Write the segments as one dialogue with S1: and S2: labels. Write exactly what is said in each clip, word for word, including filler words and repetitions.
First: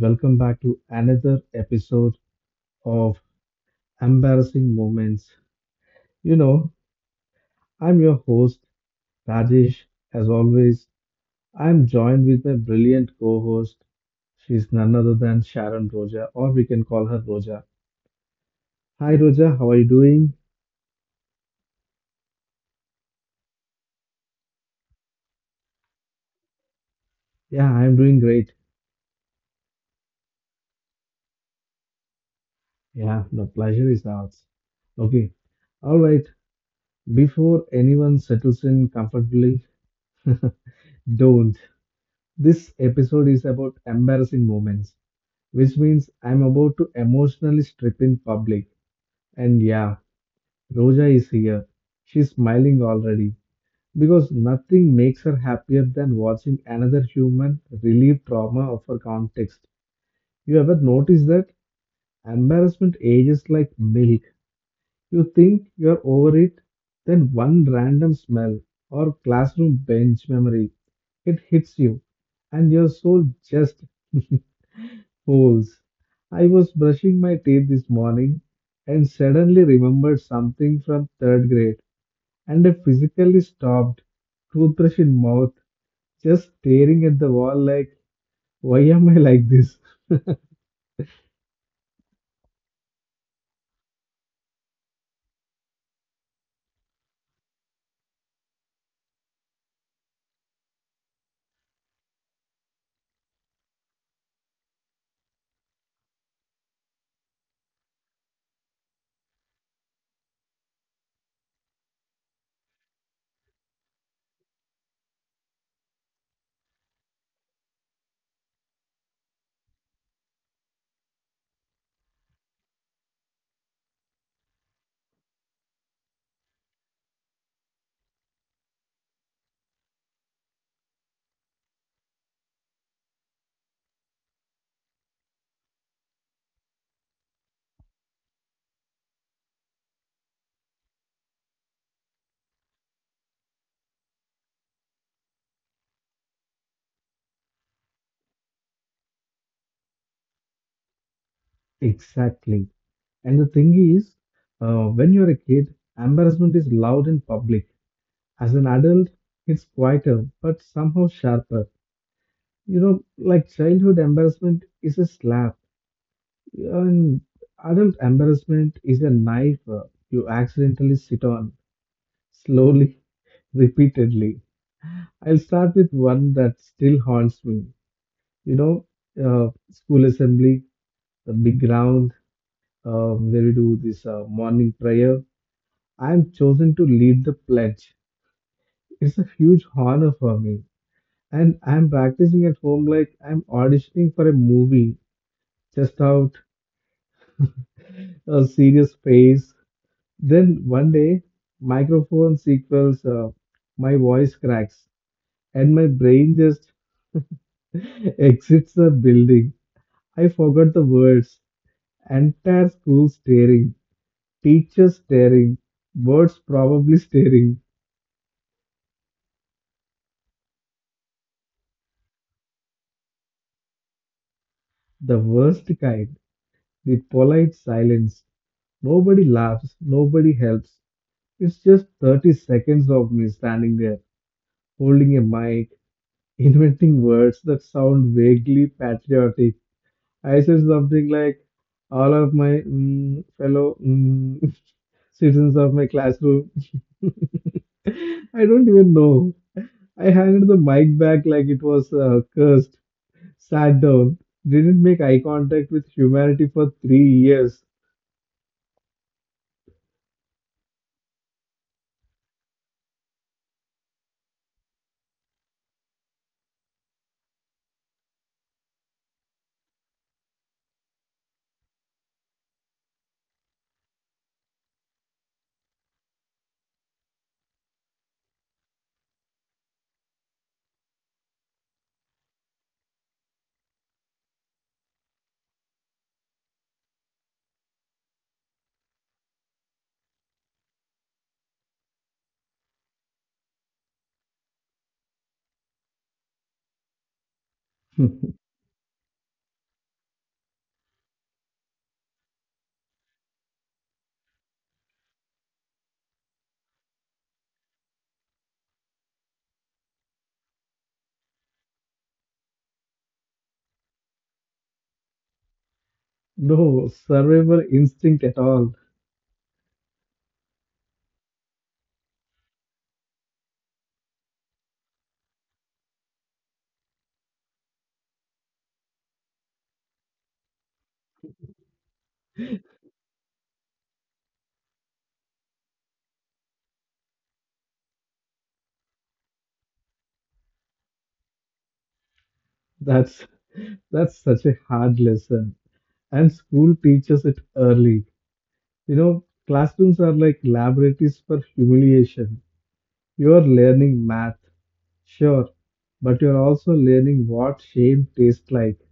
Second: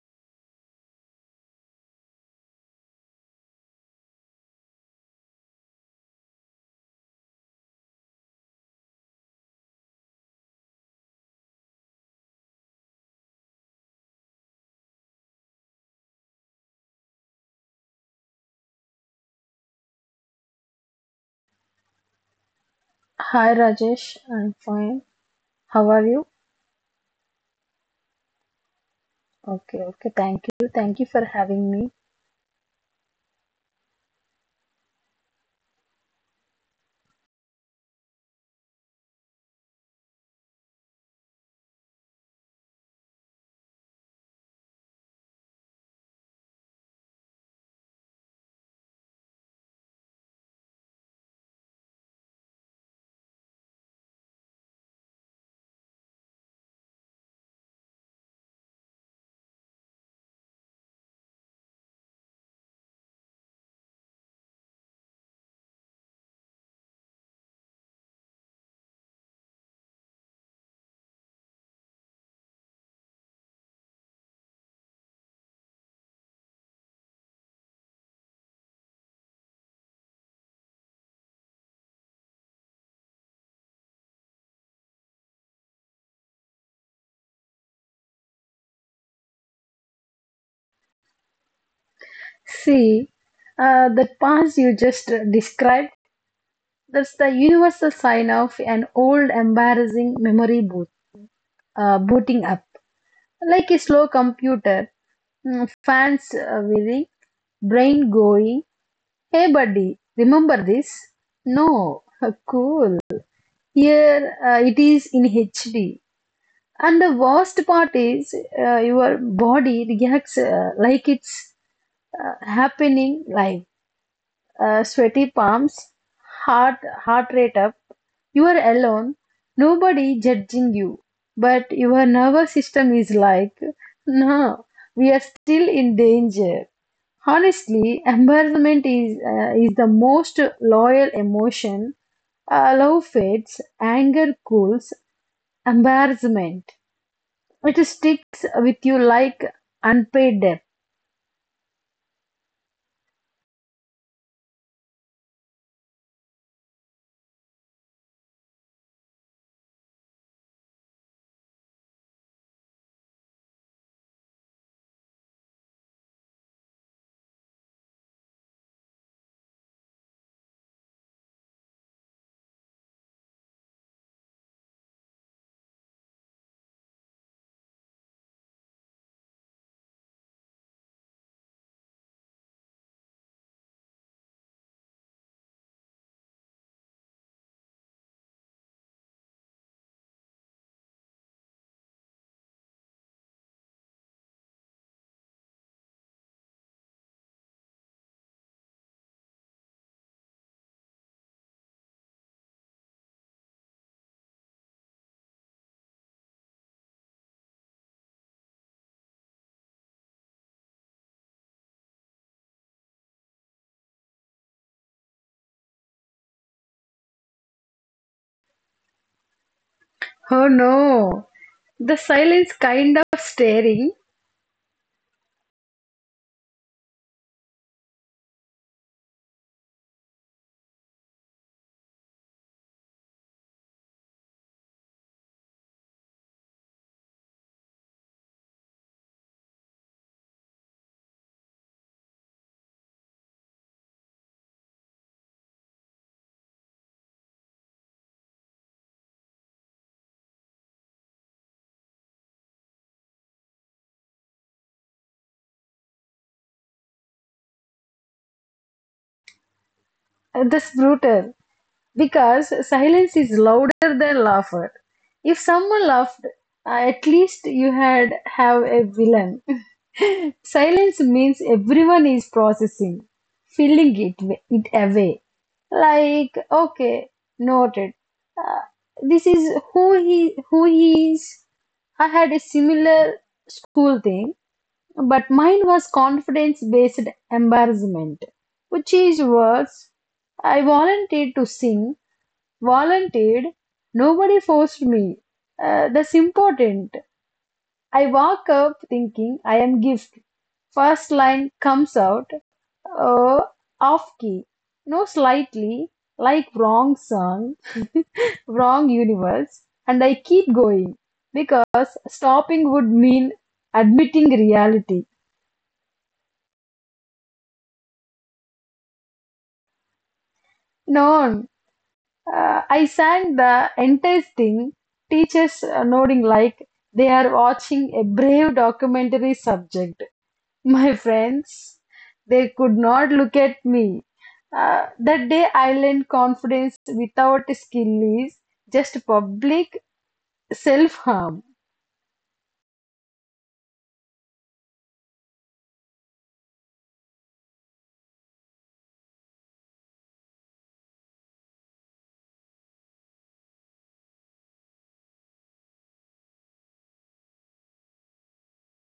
S1: welcome back to another episode of Embarrassing Moments. You know, I'm your host, Rajesh. As always, I'm joined with my brilliant co host. She's none other than Sharon Roja, or we can call her Roja. Hi, Roja, how are you doing?
S2: Hi Rajesh, I'm fine. How are you?
S1: Yeah, I'm doing great.
S2: Okay, okay, thank you. Thank you for having me.
S1: Yeah, the pleasure is ours. Okay, all right. Before anyone settles in comfortably, don't. This episode is about embarrassing moments, which means I'm about to emotionally strip in public. And yeah, Roja is here. She's smiling already because nothing makes her happier than watching another human relieve trauma of her context. You ever notice that? Embarrassment ages like milk. You think you're over it, then one random smell or classroom bench memory, it hits you, and you're so just. Holes. I was brushing my teeth this morning and suddenly remembered something from third grade, and I physically stopped, toothbrush in mouth, just staring at the wall like, why am I like this?
S2: See, uh, that past you just uh, described, that's the universal sign of an old embarrassing memory boot, uh, booting up. Like a slow computer, mm, fans uh, wheeling, brain going, hey buddy, remember this? No, cool. Here uh, it is in H D. And the worst part is uh, your body reacts uh, like it's uh, happening live. Uh, sweaty palms, heart heart rate up. You are alone, nobody judging you, but your nervous system is like, no, we are still in danger. Honestly, embarrassment is uh, is the most loyal emotion. Uh, love fades, anger cools, embarrassment. It sticks with you like unpaid debt.
S1: Exactly. And the thing is, uh, when you're a kid, embarrassment is loud and public. As an adult, it's quieter, but somehow sharper. You know, like childhood embarrassment is a slap. And adult embarrassment is a knife uh, you accidentally sit on slowly, repeatedly. I'll start with one that still haunts me. You know, uh, school assembly, the big ground uh, where we do this uh, morning prayer. I'm chosen to lead the pledge. It's a huge honor for me. And I'm practicing at home like I'm auditioning for a movie, just out a serious face. Then one day, microphone sequels, uh, my voice cracks and my brain just exits the building. I forgot the words. Entire school staring, teachers staring, birds probably staring.
S2: Oh no, the silence kind of staring.
S1: The worst kind, the polite silence. Nobody laughs, nobody helps. It's just thirty seconds of me standing there, holding a mic, inventing words that sound vaguely patriotic. I said something like, all of my mm, fellow mm, citizens of my classroom. I don't even know. I handed the mic back like it was uh, cursed, sat down, didn't make eye contact with humanity for three years.
S2: That's brutal. Because silence is louder than laughter. If someone laughed, uh, at least you had have a villain. Silence means everyone is processing, filling it it away. Like okay, noted. Uh, this is who he who he is. I had a similar school thing, but mine was confidence based embarrassment, which is worse. I volunteered to sing. Volunteered. Nobody forced me. Uh, that's important. I walk up thinking I am gift. First line comes out uh, off key. No, slightly like wrong song, wrong universe, and I keep going because stopping would mean admitting reality.
S1: No survivor instinct at all.
S2: No, uh, I sang the entire thing, teachers uh, nodding like they are watching a brave documentary subject. My friends, they could not look at me. Uh, that day I learned confidence without skill is just public self harm.
S1: That's that's such a hard lesson. And school teaches it early. You know, classrooms are like laboratories for humiliation. You're learning math, sure, but you're also learning what shame tastes like.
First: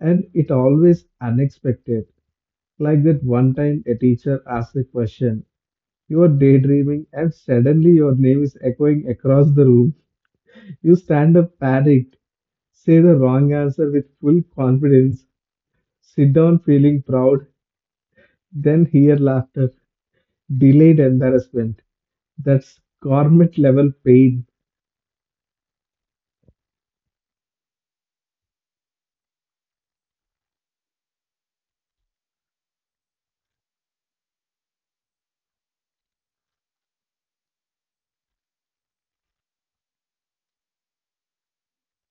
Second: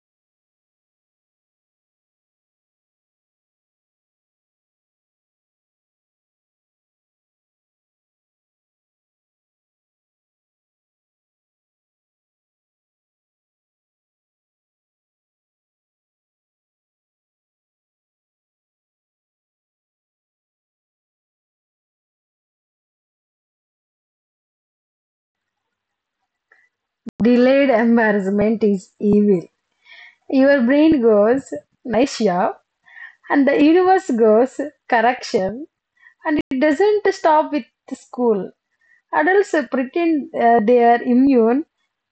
S1: And it always unexpected. Like that one time a teacher asked a question. You are daydreaming and suddenly your name is echoing across the room. You stand up panicked, say the wrong answer with full confidence, sit down feeling proud, then hear laughter, delayed embarrassment. That's government level pain.
S2: Delayed embarrassment is evil. Your brain goes, nice job, and the universe goes, correction, and it doesn't stop with school. Adults uh, pretend uh, they are immune,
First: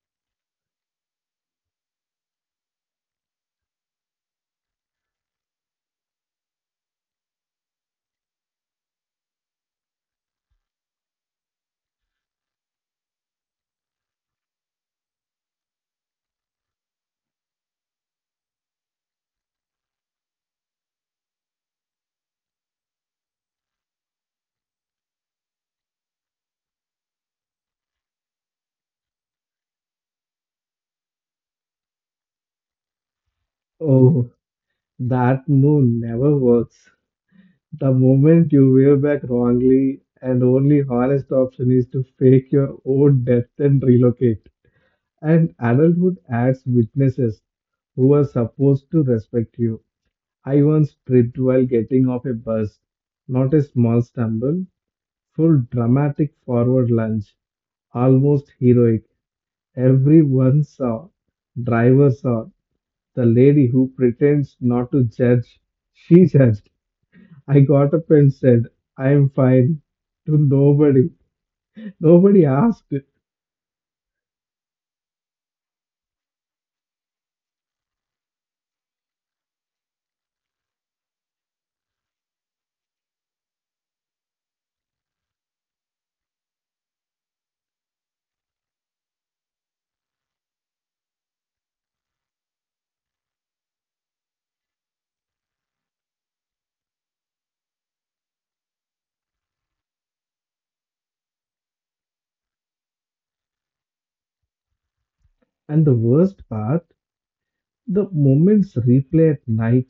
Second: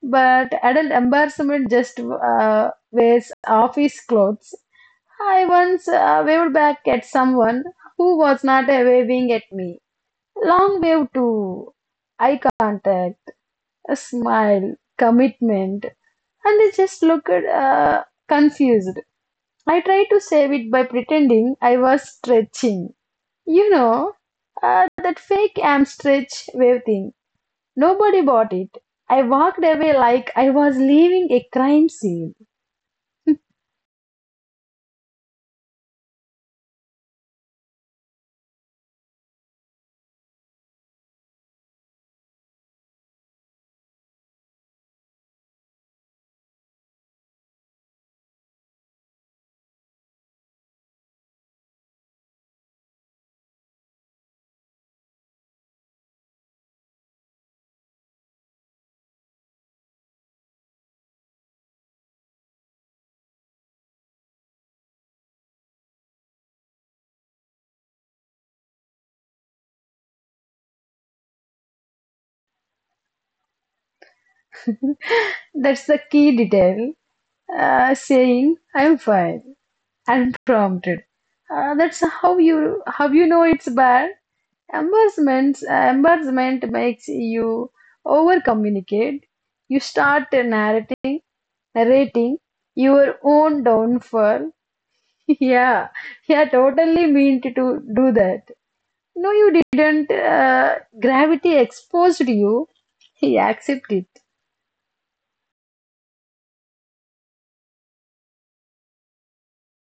S2: but adult embarrassment just uh, wears office clothes. I once uh, waved back at someone who was not uh, waving at me. Long wave too. Eye contact, a smile, commitment. And they just looked uh, confused. I tried to save it by pretending I was stretching. You know, uh, that fake am stretch wave thing. Nobody bought it. I walked away like I was leaving a crime scene.
S1: Oh, that move never works. The moment you wear back wrongly, and only honest option is to fake your own death and relocate. And adulthood adds witnesses who are supposed to respect you. I once tripped while getting off a bus, not a small stumble, full dramatic forward lunge, almost heroic. Everyone saw, driver saw, the lady who pretends not to judge, she judged. I got up and said, I am fine to nobody. Nobody asked.
S2: That's the key detail. Uh, saying, I'm fine. Unprompted. Uh, that's how you how you know it's bad. Embarrassment uh, embarrassment makes you over communicate. You start narrating narrating your own downfall. Yeah, yeah, totally meant to do that. No, you didn't. Uh, gravity exposed you. He accepted it.
S1: And the worst part, the moments replay at night,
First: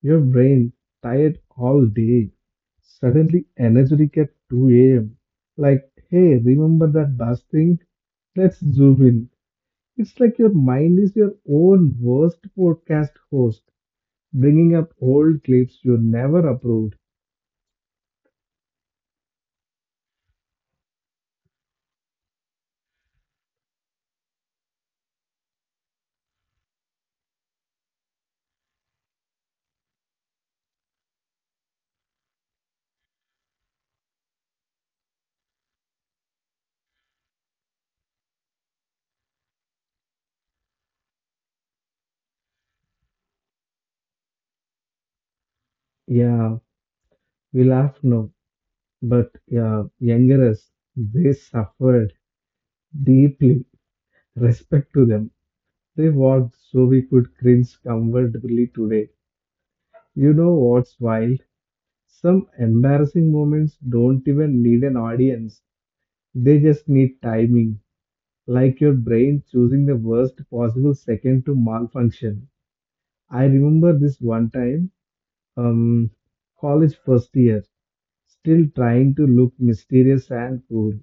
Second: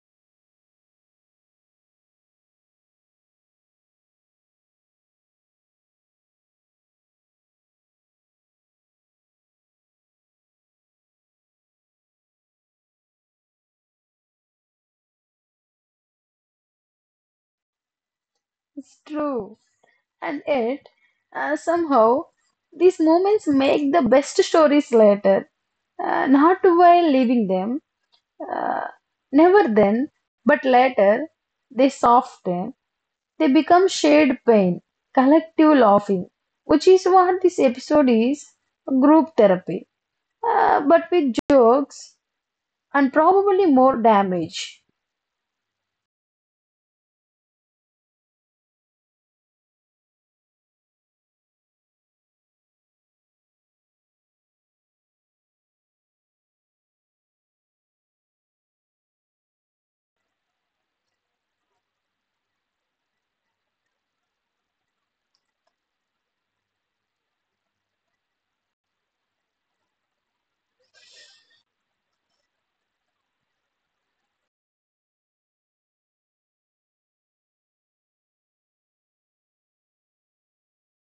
S1: your brain tired all day, suddenly energetic at two a m. Like, hey, remember that bus thing? Let's zoom in. It's like your mind is your own worst podcast host, bringing up old clips you never approved.
S2: It's true, and yet uh, somehow these moments make the best stories later, uh, not while leaving them, uh, never then, but later they soften, they become shared pain, collective laughing, which is what this episode is, group therapy, uh, but with jokes and probably more damage.
S1: Yeah, we laugh now. But yeah, younger us, they suffered deeply. Respect to them. They walked so we could cringe comfortably today. You know what's wild? Some embarrassing moments don't even need an audience. They just need timing, like your brain choosing the worst possible second to malfunction. I remember this one time, um, college first year, still trying to look mysterious and cool.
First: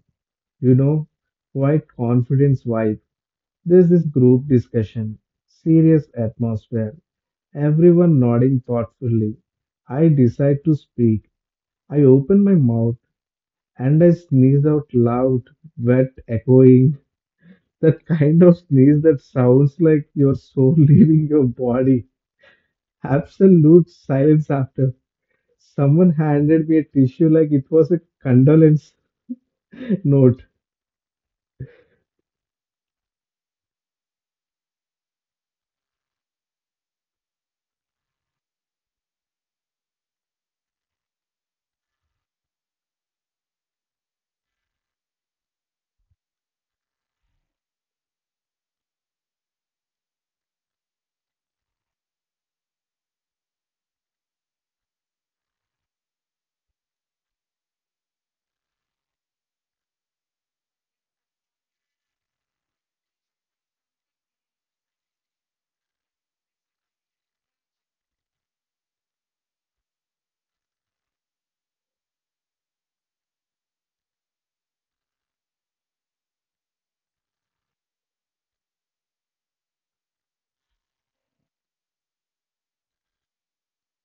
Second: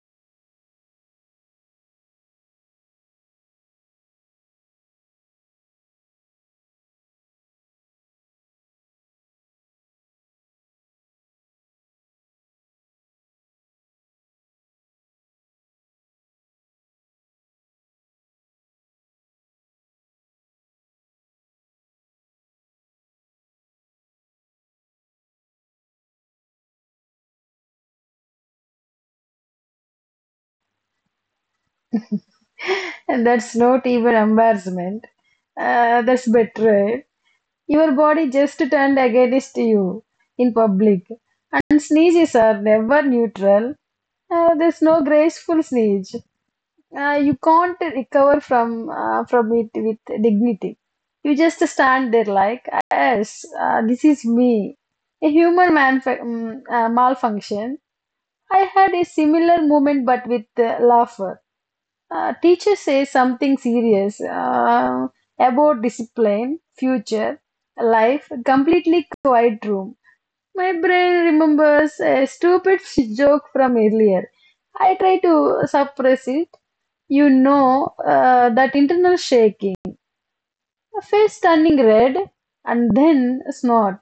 S1: You know, quite confidence vibe. There's this group discussion, serious atmosphere, everyone nodding thoughtfully. I decide to speak. I open my mouth and I sneeze out loud, wet, echoing. That kind of sneeze that sounds like your soul leaving your body. Absolute silence after. Someone handed me a tissue like it was a condolence note.
S2: And that's not even embarrassment, uh, that's betrayal. Your body just turned against you in public, and sneezes are never neutral. Uh, there's no graceful sneeze. Uh, you can't recover from uh, from it with dignity. You just stand there like, yes, uh, this is me, a human manf- mm, uh, malfunction. I had a similar moment, but with uh, laughter. Uh, teacher says something serious uh, about discipline, future, life. Completely quiet room. My brain remembers a stupid joke from earlier. I try to suppress it, you know uh, that internal shaking, a face turning red, and then a snort,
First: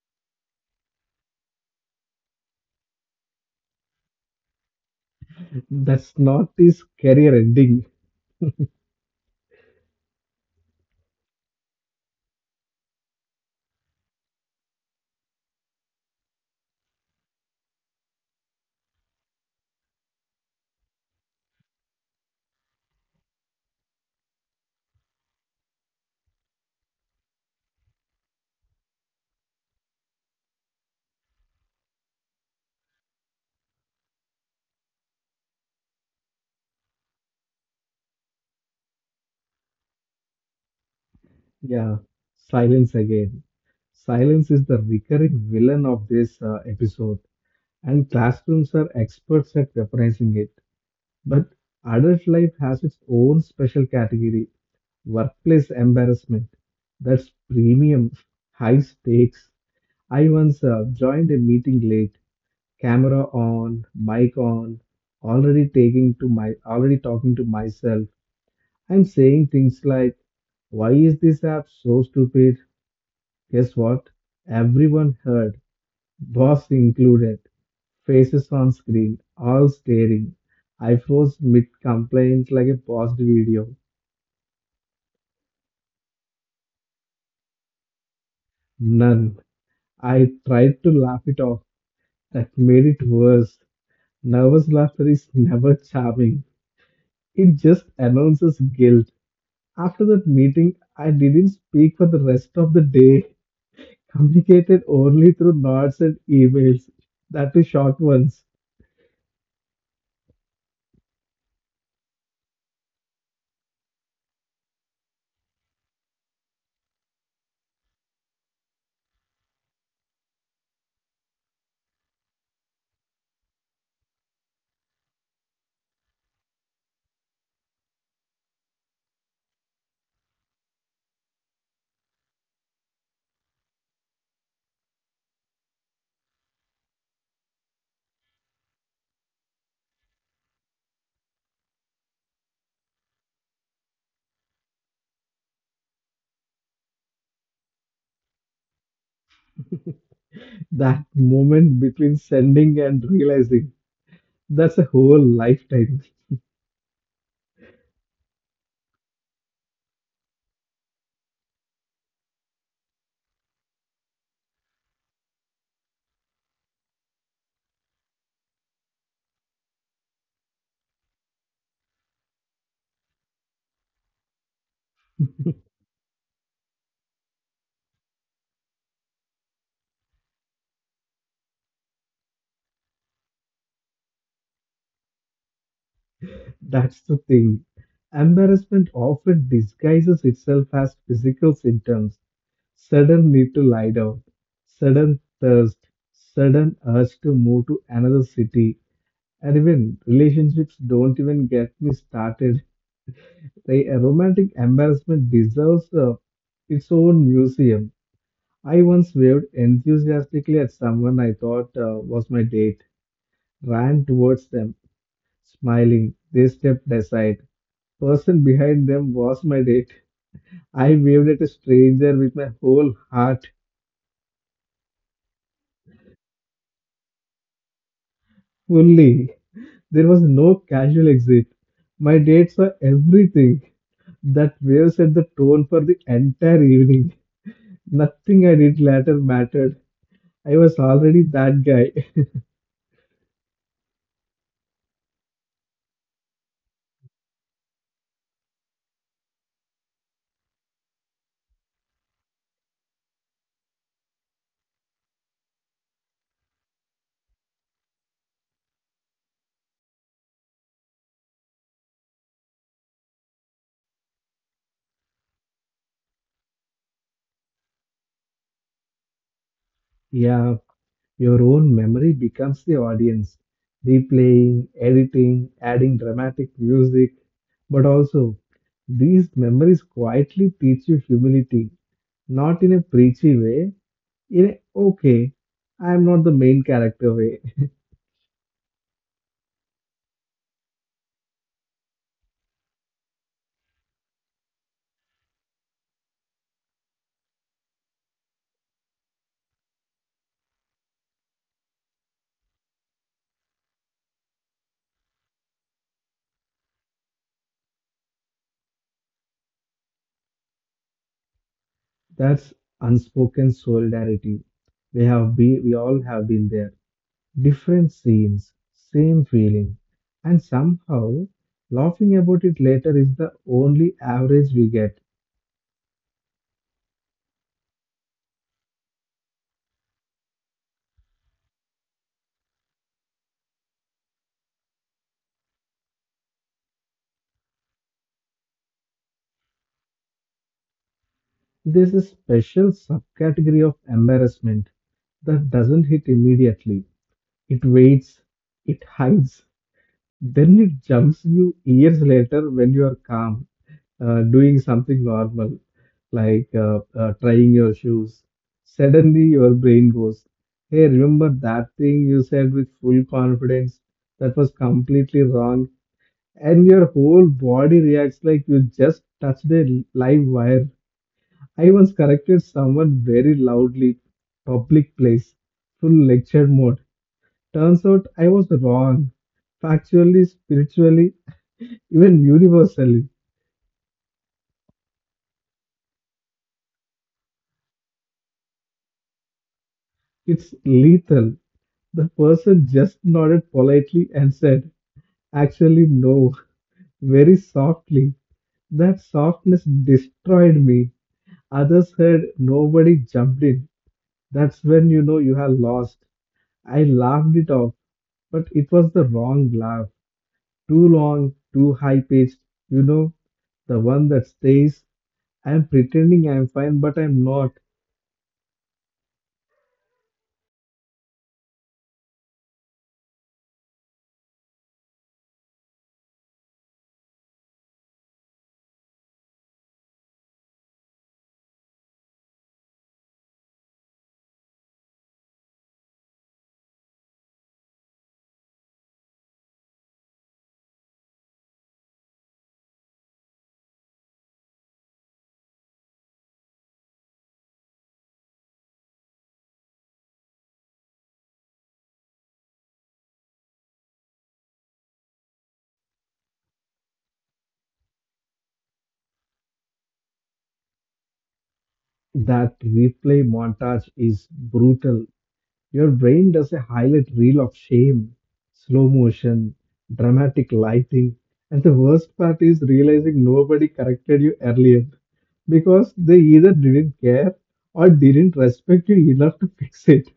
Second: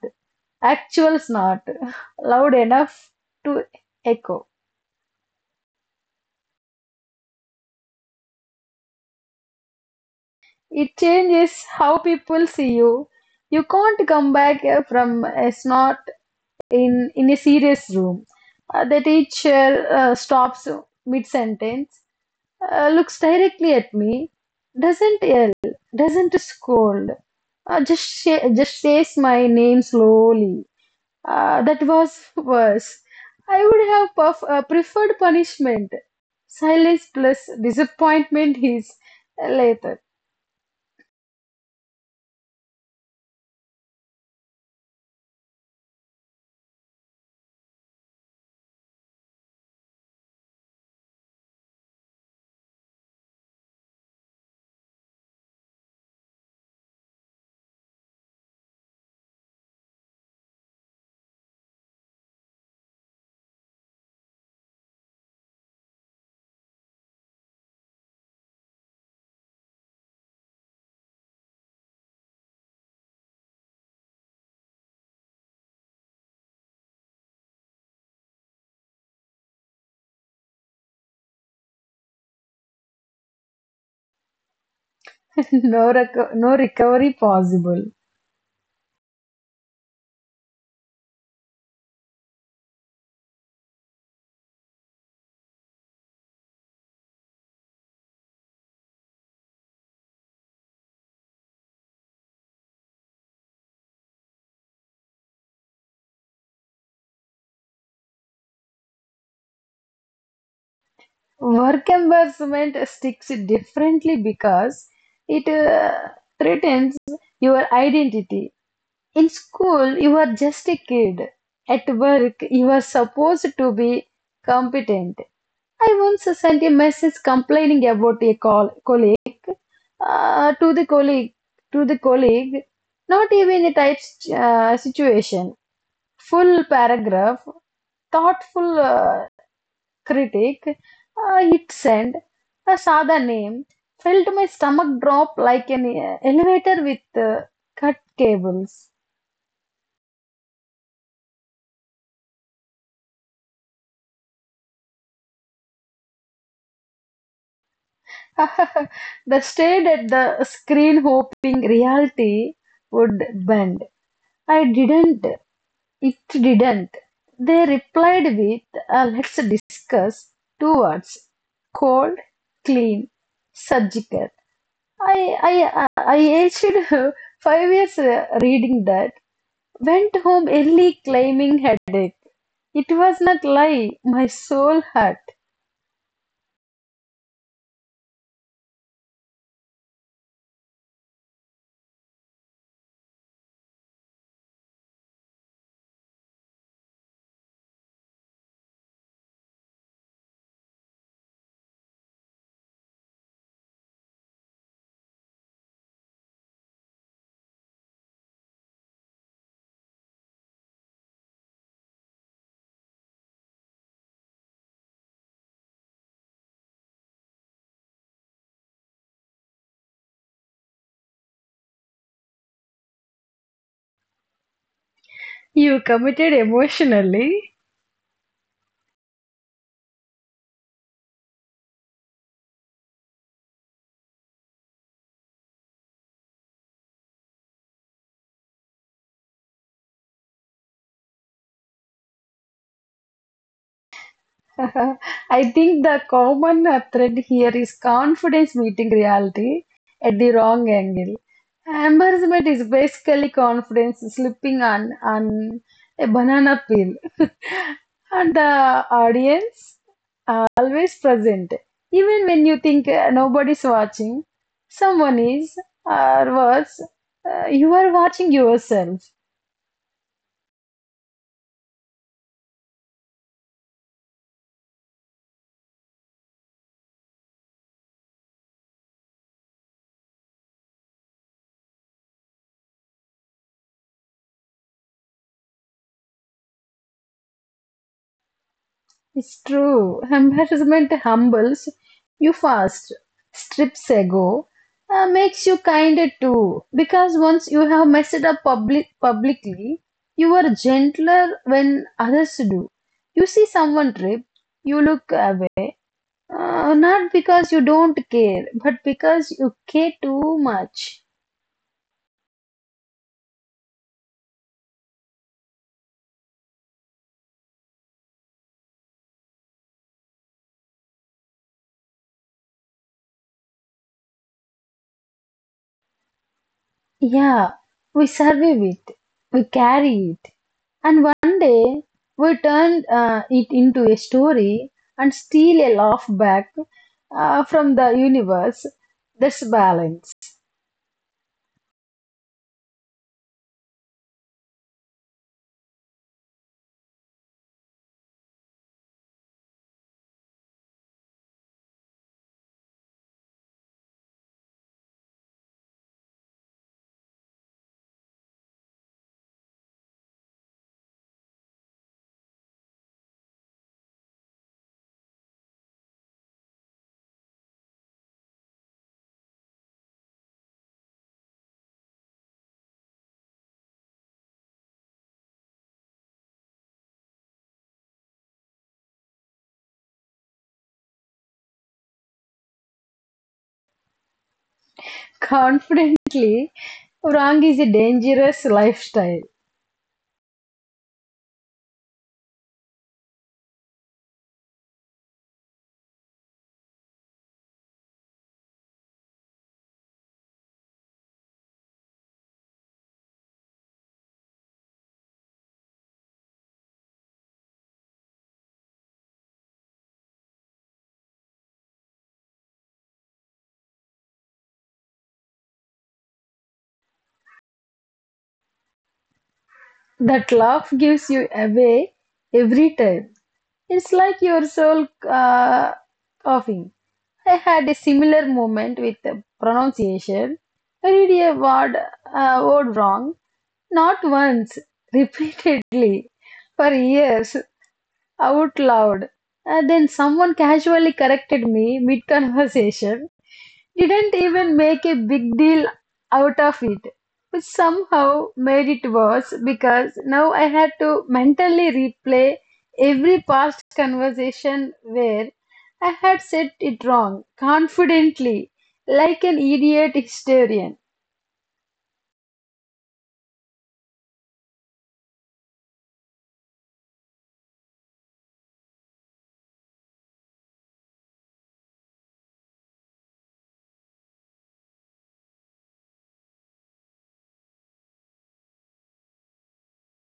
S2: actual snort, loud enough to echo.
S1: That's not his career ending.
S2: It changes how people see you. You can't come back uh, from a snort in, in a serious room. Uh, the teacher uh, stops mid sentence, uh, looks directly at me, doesn't yell, doesn't scold, uh, just, sh- just says my name slowly. Ah, that was worse. I would have puff, uh, preferred punishment. Silence plus disappointment is later.
S1: Yeah, silence again. Silence is the recurring villain of this uh, episode, and classrooms are experts at weaponizing it. But adult life has its own special category workplace embarrassment. That's premium, high stakes. I once uh, joined a meeting late, camera on, mic on, already taking to my, already talking to myself. I'm saying things like, why is this app so stupid? Guess what? Everyone heard, boss included. Faces on screen, all staring. I froze mid complaint like a paused video.
S2: No, reco- no recovery possible.
S1: None. I tried to laugh it off. That made it worse. Nervous laughter is never charming. It just announces guilt. After that meeting, I didn't speak for the rest of the day. Communicated only through nods and emails. That too short ones.
S2: Work embarrassment sticks differently because it uh, threatens your identity. In school, you are just a kid. At work, you are supposed to be competent. I once sent a message complaining about a col- colleague, uh, to the colleague to the colleague. Not even a tight uh, situation. Full paragraph, thoughtful uh, critic. Uh, hit send. I saw the name. Felt my stomach drop like an uh, elevator with uh, cut cables.
S1: That moment between sending and realizing, that's a whole lifetime.
S2: That stared at the screen hoping reality would bend. I didn't. It didn't. They replied with a "let's discuss," two words, cold, clean, surgical. I, I, uh, I aged five years uh, reading that, went home early claiming headache. It was not lie, my soul hurt.
S1: That's the thing. Embarrassment often disguises itself as physical symptoms, sudden need to lie down, sudden thirst, sudden urge to move to another city, and even relationships don't even get me started. They, a romantic embarrassment deserves uh, its own museum. I once waved enthusiastically at someone I thought uh, was my date, ran towards them, smiling. They stepped aside. Person behind them was my date. I waved at a stranger with my whole heart,
S2: You committed emotionally.
S1: fully. There was no casual exit. My dates were everything. That wave set the tone for the entire evening. Nothing I did later mattered. I was already that guy.
S2: I think the common uh, thread here is confidence meeting reality at the wrong angle. Embarrassment is basically confidence slipping on, on a banana peel. And the audience are always present. Even when you think uh, nobody's watching, someone is, or worse, uh, you are watching yourself.
S1: Yeah, your own memory becomes the audience, replaying, editing, adding dramatic music. But also, these memories quietly teach you humility, not in a preachy way, in a okay, I am not the main character way.
S2: It's true. Embarrassment humbles you fast, strips ego, uh, makes you kinder too. Because once you have messed up public publicly, you are gentler when others do. You see someone trip, you look away. Uh, not because you don't care, but because you care too much.
S1: That's unspoken solidarity. We have been, we all have been there. Different scenes, same feeling, and somehow laughing about it later is the only average we get.
S2: Yeah, we survive it, we carry it, and one day we turn uh, it into a story and steal a laugh back uh, from the universe. That's balance.
S1: There's a special subcategory of embarrassment that doesn't hit immediately. It waits, it hides, then it jumps you years later when you are calm, uh, doing something normal, like uh, uh, trying your shoes. Suddenly, your brain goes, hey, remember that thing you said with full confidence that was completely wrong? And your whole body reacts like you just touched a live wire. I once corrected someone very loudly, public place, full lecture mode. Turns out I was wrong, factually, spiritually, even universally.
S2: Confidently, wrong is a dangerous lifestyle.
S1: It's lethal. The person just nodded politely and said, actually, no, very softly. That softness destroyed me. Others heard, nobody jumped in. That's when you know you have lost. I laughed it off, but it was the wrong laugh. Too long, too high paced, you know, the one that stays, I'm pretending I'm fine, but I'm not.
S2: That laugh gives you away every time. It's like your soul uh, coughing. I had a similar moment with the pronunciation. I read a word, uh, word wrong, not once, repeatedly, for years, out loud. And then someone casually corrected me mid conversation, didn't even make a big deal out of it, which somehow made it worse because now I had to mentally replay every past conversation where I had said it wrong confidently, like an idiot historian.
S1: That replay montage is brutal. Your brain does a highlight reel of shame, slow motion, dramatic lighting, and the worst part is realizing nobody corrected you earlier because they either didn't care or didn't respect you enough to fix it.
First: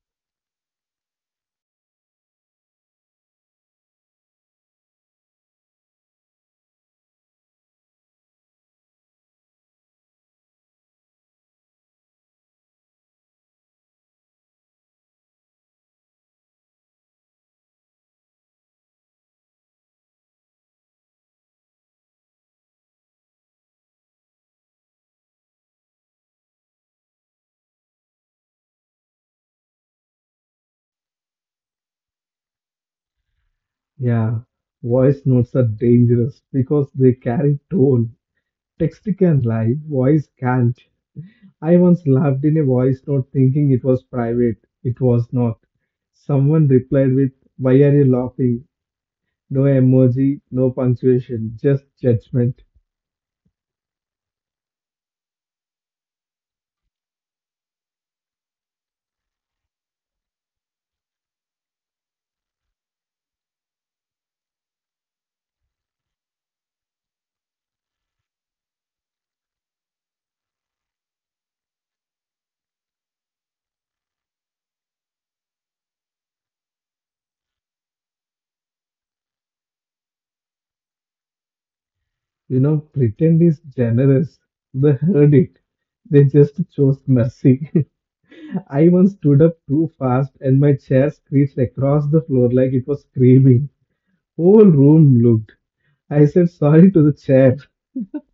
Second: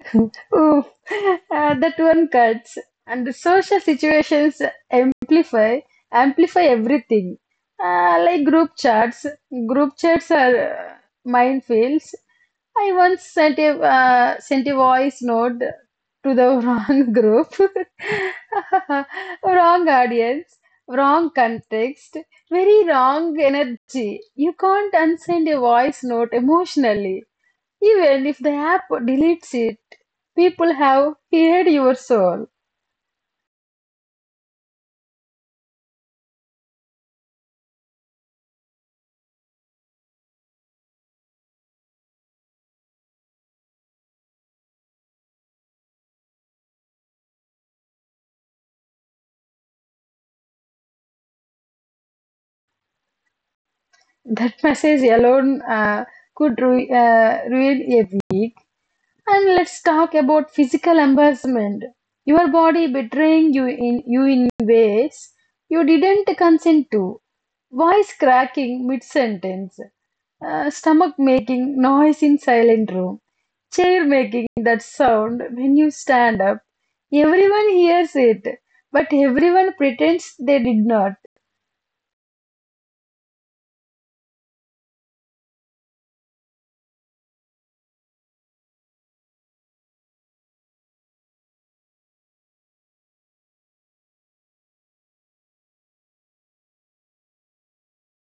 S2: Ooh, uh, that one cuts. And the social situations amplify amplify everything. Uh, like group chats. Group chats are uh, minefields. I once sent a uh, sent a voice note to the wrong group, wrong audience, wrong context, very wrong energy. You can't unsend a voice note emotionally. Even if the app deletes it, people have heard your soul.
S1: Yeah, voice notes are dangerous because they carry tone. Text can lie, voice can't. I once laughed in a voice note thinking it was private. It was not. Someone replied with, why are you laughing? No emoji, no punctuation, just judgment.
S2: That message alone uh, could ru- uh, ruin a. And let's talk about physical embarrassment. Your body betraying you in you in ways you didn't consent to. Voice cracking mid sentence. Stomach making noise in silent room. Chair making that sound when you stand up. Everyone hears it, but everyone pretends they did not.
S1: You know, pretend is generous. They heard it. They just chose mercy. I once stood up too fast and my chair screeched across the floor like it was screaming. Whole room looked. I said sorry to the chair.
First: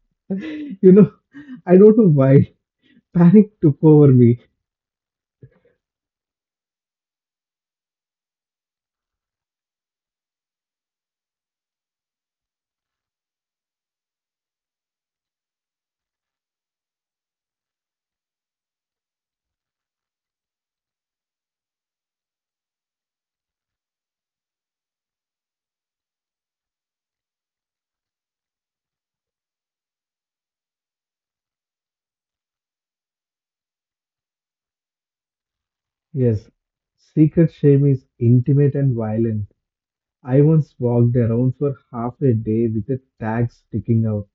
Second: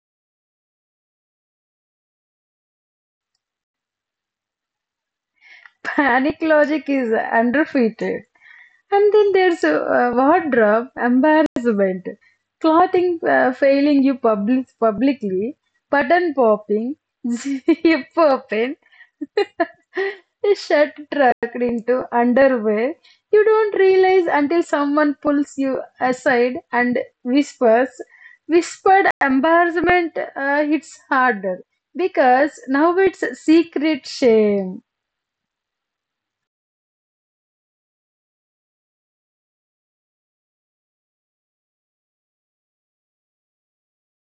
S1: You know, I don't know why. Panic took over me.
S2: Panic logic is underfeated. And then there's uh, wardrobe embarrassment, clothing uh, failing you public publicly, button popping, zip open, shirt tucked into underwear. You don't realize until someone pulls you aside and whispers. Whispered embarrassment uh, hits harder because now it's secret shame.
S1: Yes, secret shame is intimate and violent. I once walked around for half a day with a tag sticking out.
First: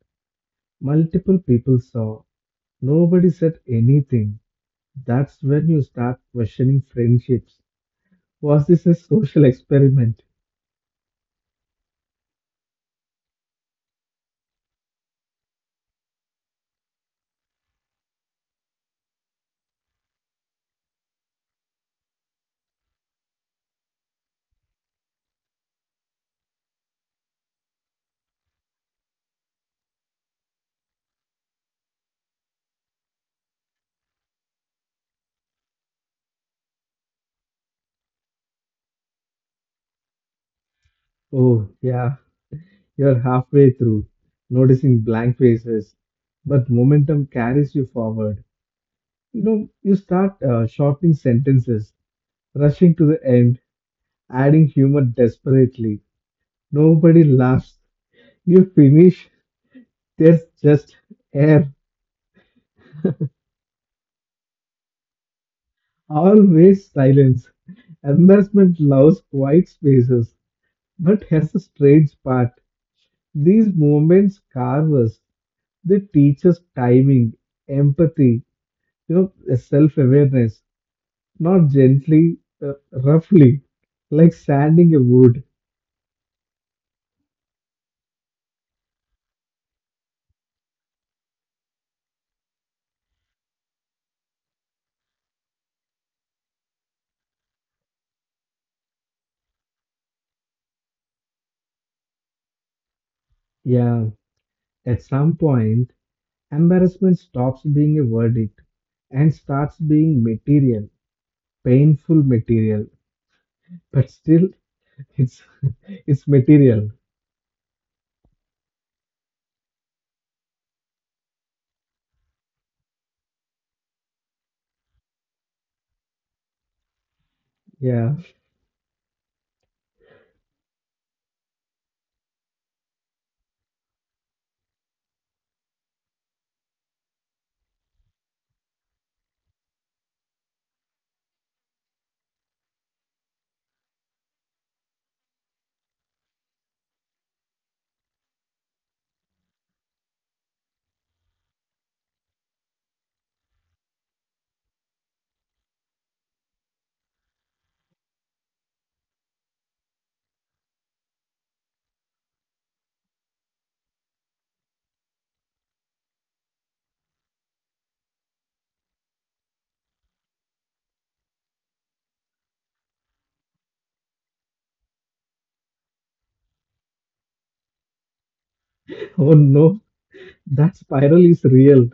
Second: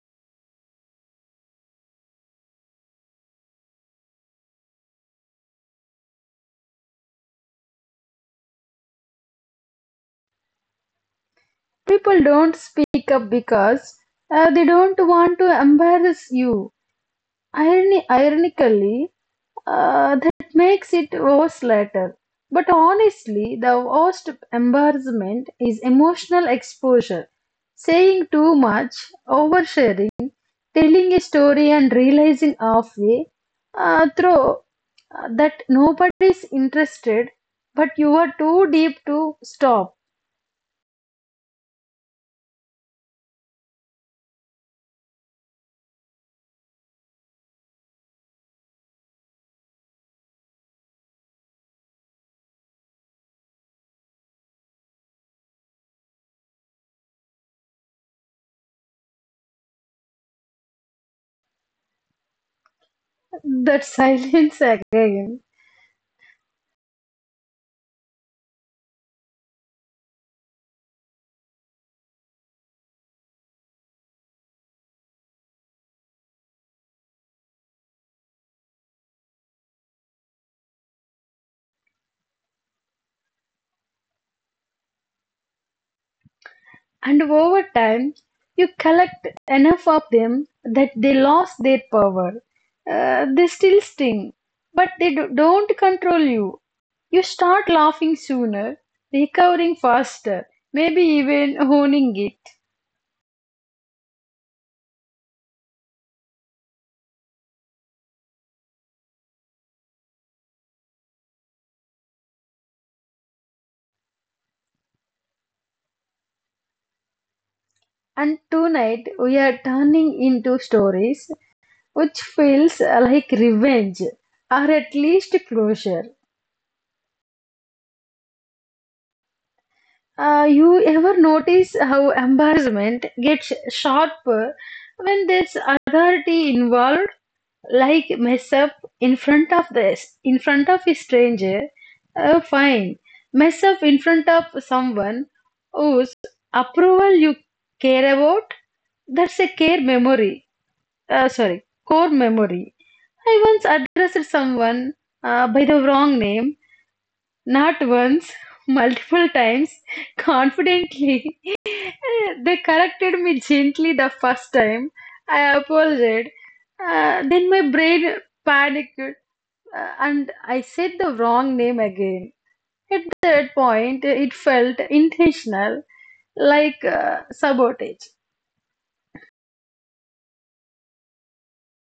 S1: Multiple people saw. Nobody said anything. That's when you start questioning friendships. Was this a social experiment?
S2: People don't speak up because uh, they don't want to embarrass you. Irony, ironically, uh, that makes it worse later. But honestly, the worst embarrassment is emotional exposure. Saying too much, oversharing, telling a story and realizing halfway uh, through uh, that nobody's interested, but you are too deep to stop.
S1: Oh, yeah, you're halfway through, noticing blank faces. But momentum carries you forward. You know, you start uh, shortening sentences, rushing to the end adding humor desperately. Nobody laughs. You finish, there's just air,
S2: That silence again.
S1: always silence. Embarrassment loves quiet spaces, but has a strange part. These moments carve us. They teach us timing, empathy, you know, self-awareness, not gently, uh, roughly, like sanding a wood.
S2: And over time, you collect enough of them that they lost their power. Uh, they still sting, but they do- don't control you. You start laughing sooner, recovering faster, maybe even owning it.
S1: Yeah, at some point, embarrassment stops being a verdict and starts being material, painful material, but still it's it's material.
S2: And tonight we are turning into stories which feels uh, like revenge or at least closure.
S1: Yeah.
S2: Uh, you ever notice how embarrassment gets sharper when there's authority involved, like mess up in front of this, in front of a stranger? Uh, fine. Mess up in front of someone whose approval you care about? That's a care memory. Uh, sorry, core memory. I once addressed someone uh, by the wrong name, not once, multiple times, confidently. Eh, They corrected me gently the first time. I apologized. Uh, then my brain panicked uh, and I said the wrong name again. At that point, it felt intentional, like uh, sabotage.
S1: Oh no, that spiral is real.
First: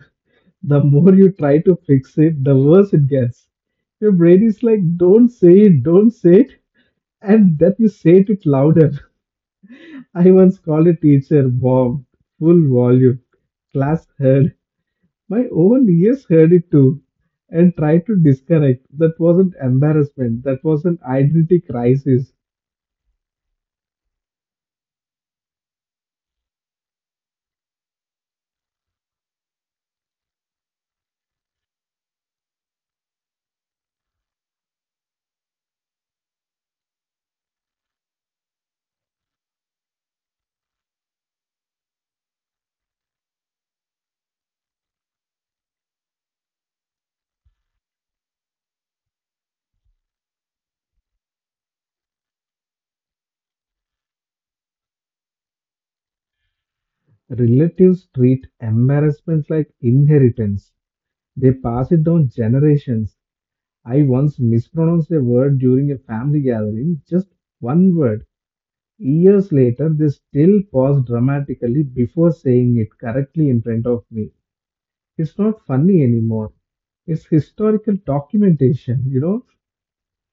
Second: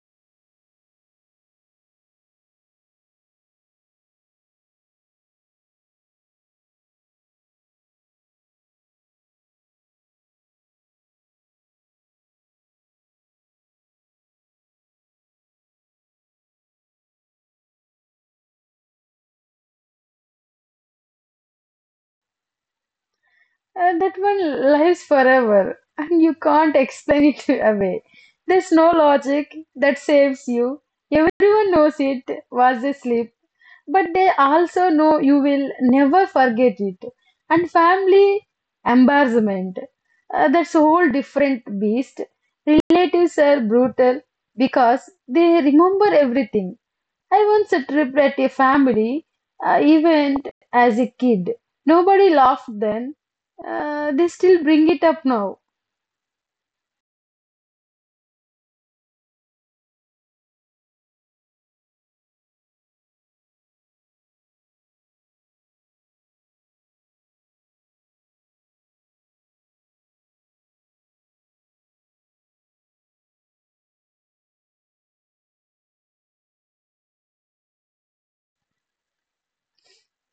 S1: The more you try to fix it, the worse it gets. Your brain is like, don't say it, don't say it, and then you say it louder. I once called a teacher, Bob, full volume. Class heard. My own ears heard it too and tried to disconnect. That wasn't embarrassment, that was an identity crisis.
S2: Uh, that one lives forever and you can't explain it away. There's no logic that saves you. Everyone knows it was asleep, but they also know you will never forget it. And family embarrassment. Uh, that's a whole different beast. Relatives are brutal because they remember everything. I once tripped at a family uh, event as a kid. Nobody laughed then, uh, they still bring it up now.
S1: Relatives treat embarrassment like inheritance, they pass it down generations. I once mispronounced a word during a family gathering, just one word. Years later, they still pause dramatically before saying it correctly in front of me. It's not funny anymore. It's historical documentation, you know.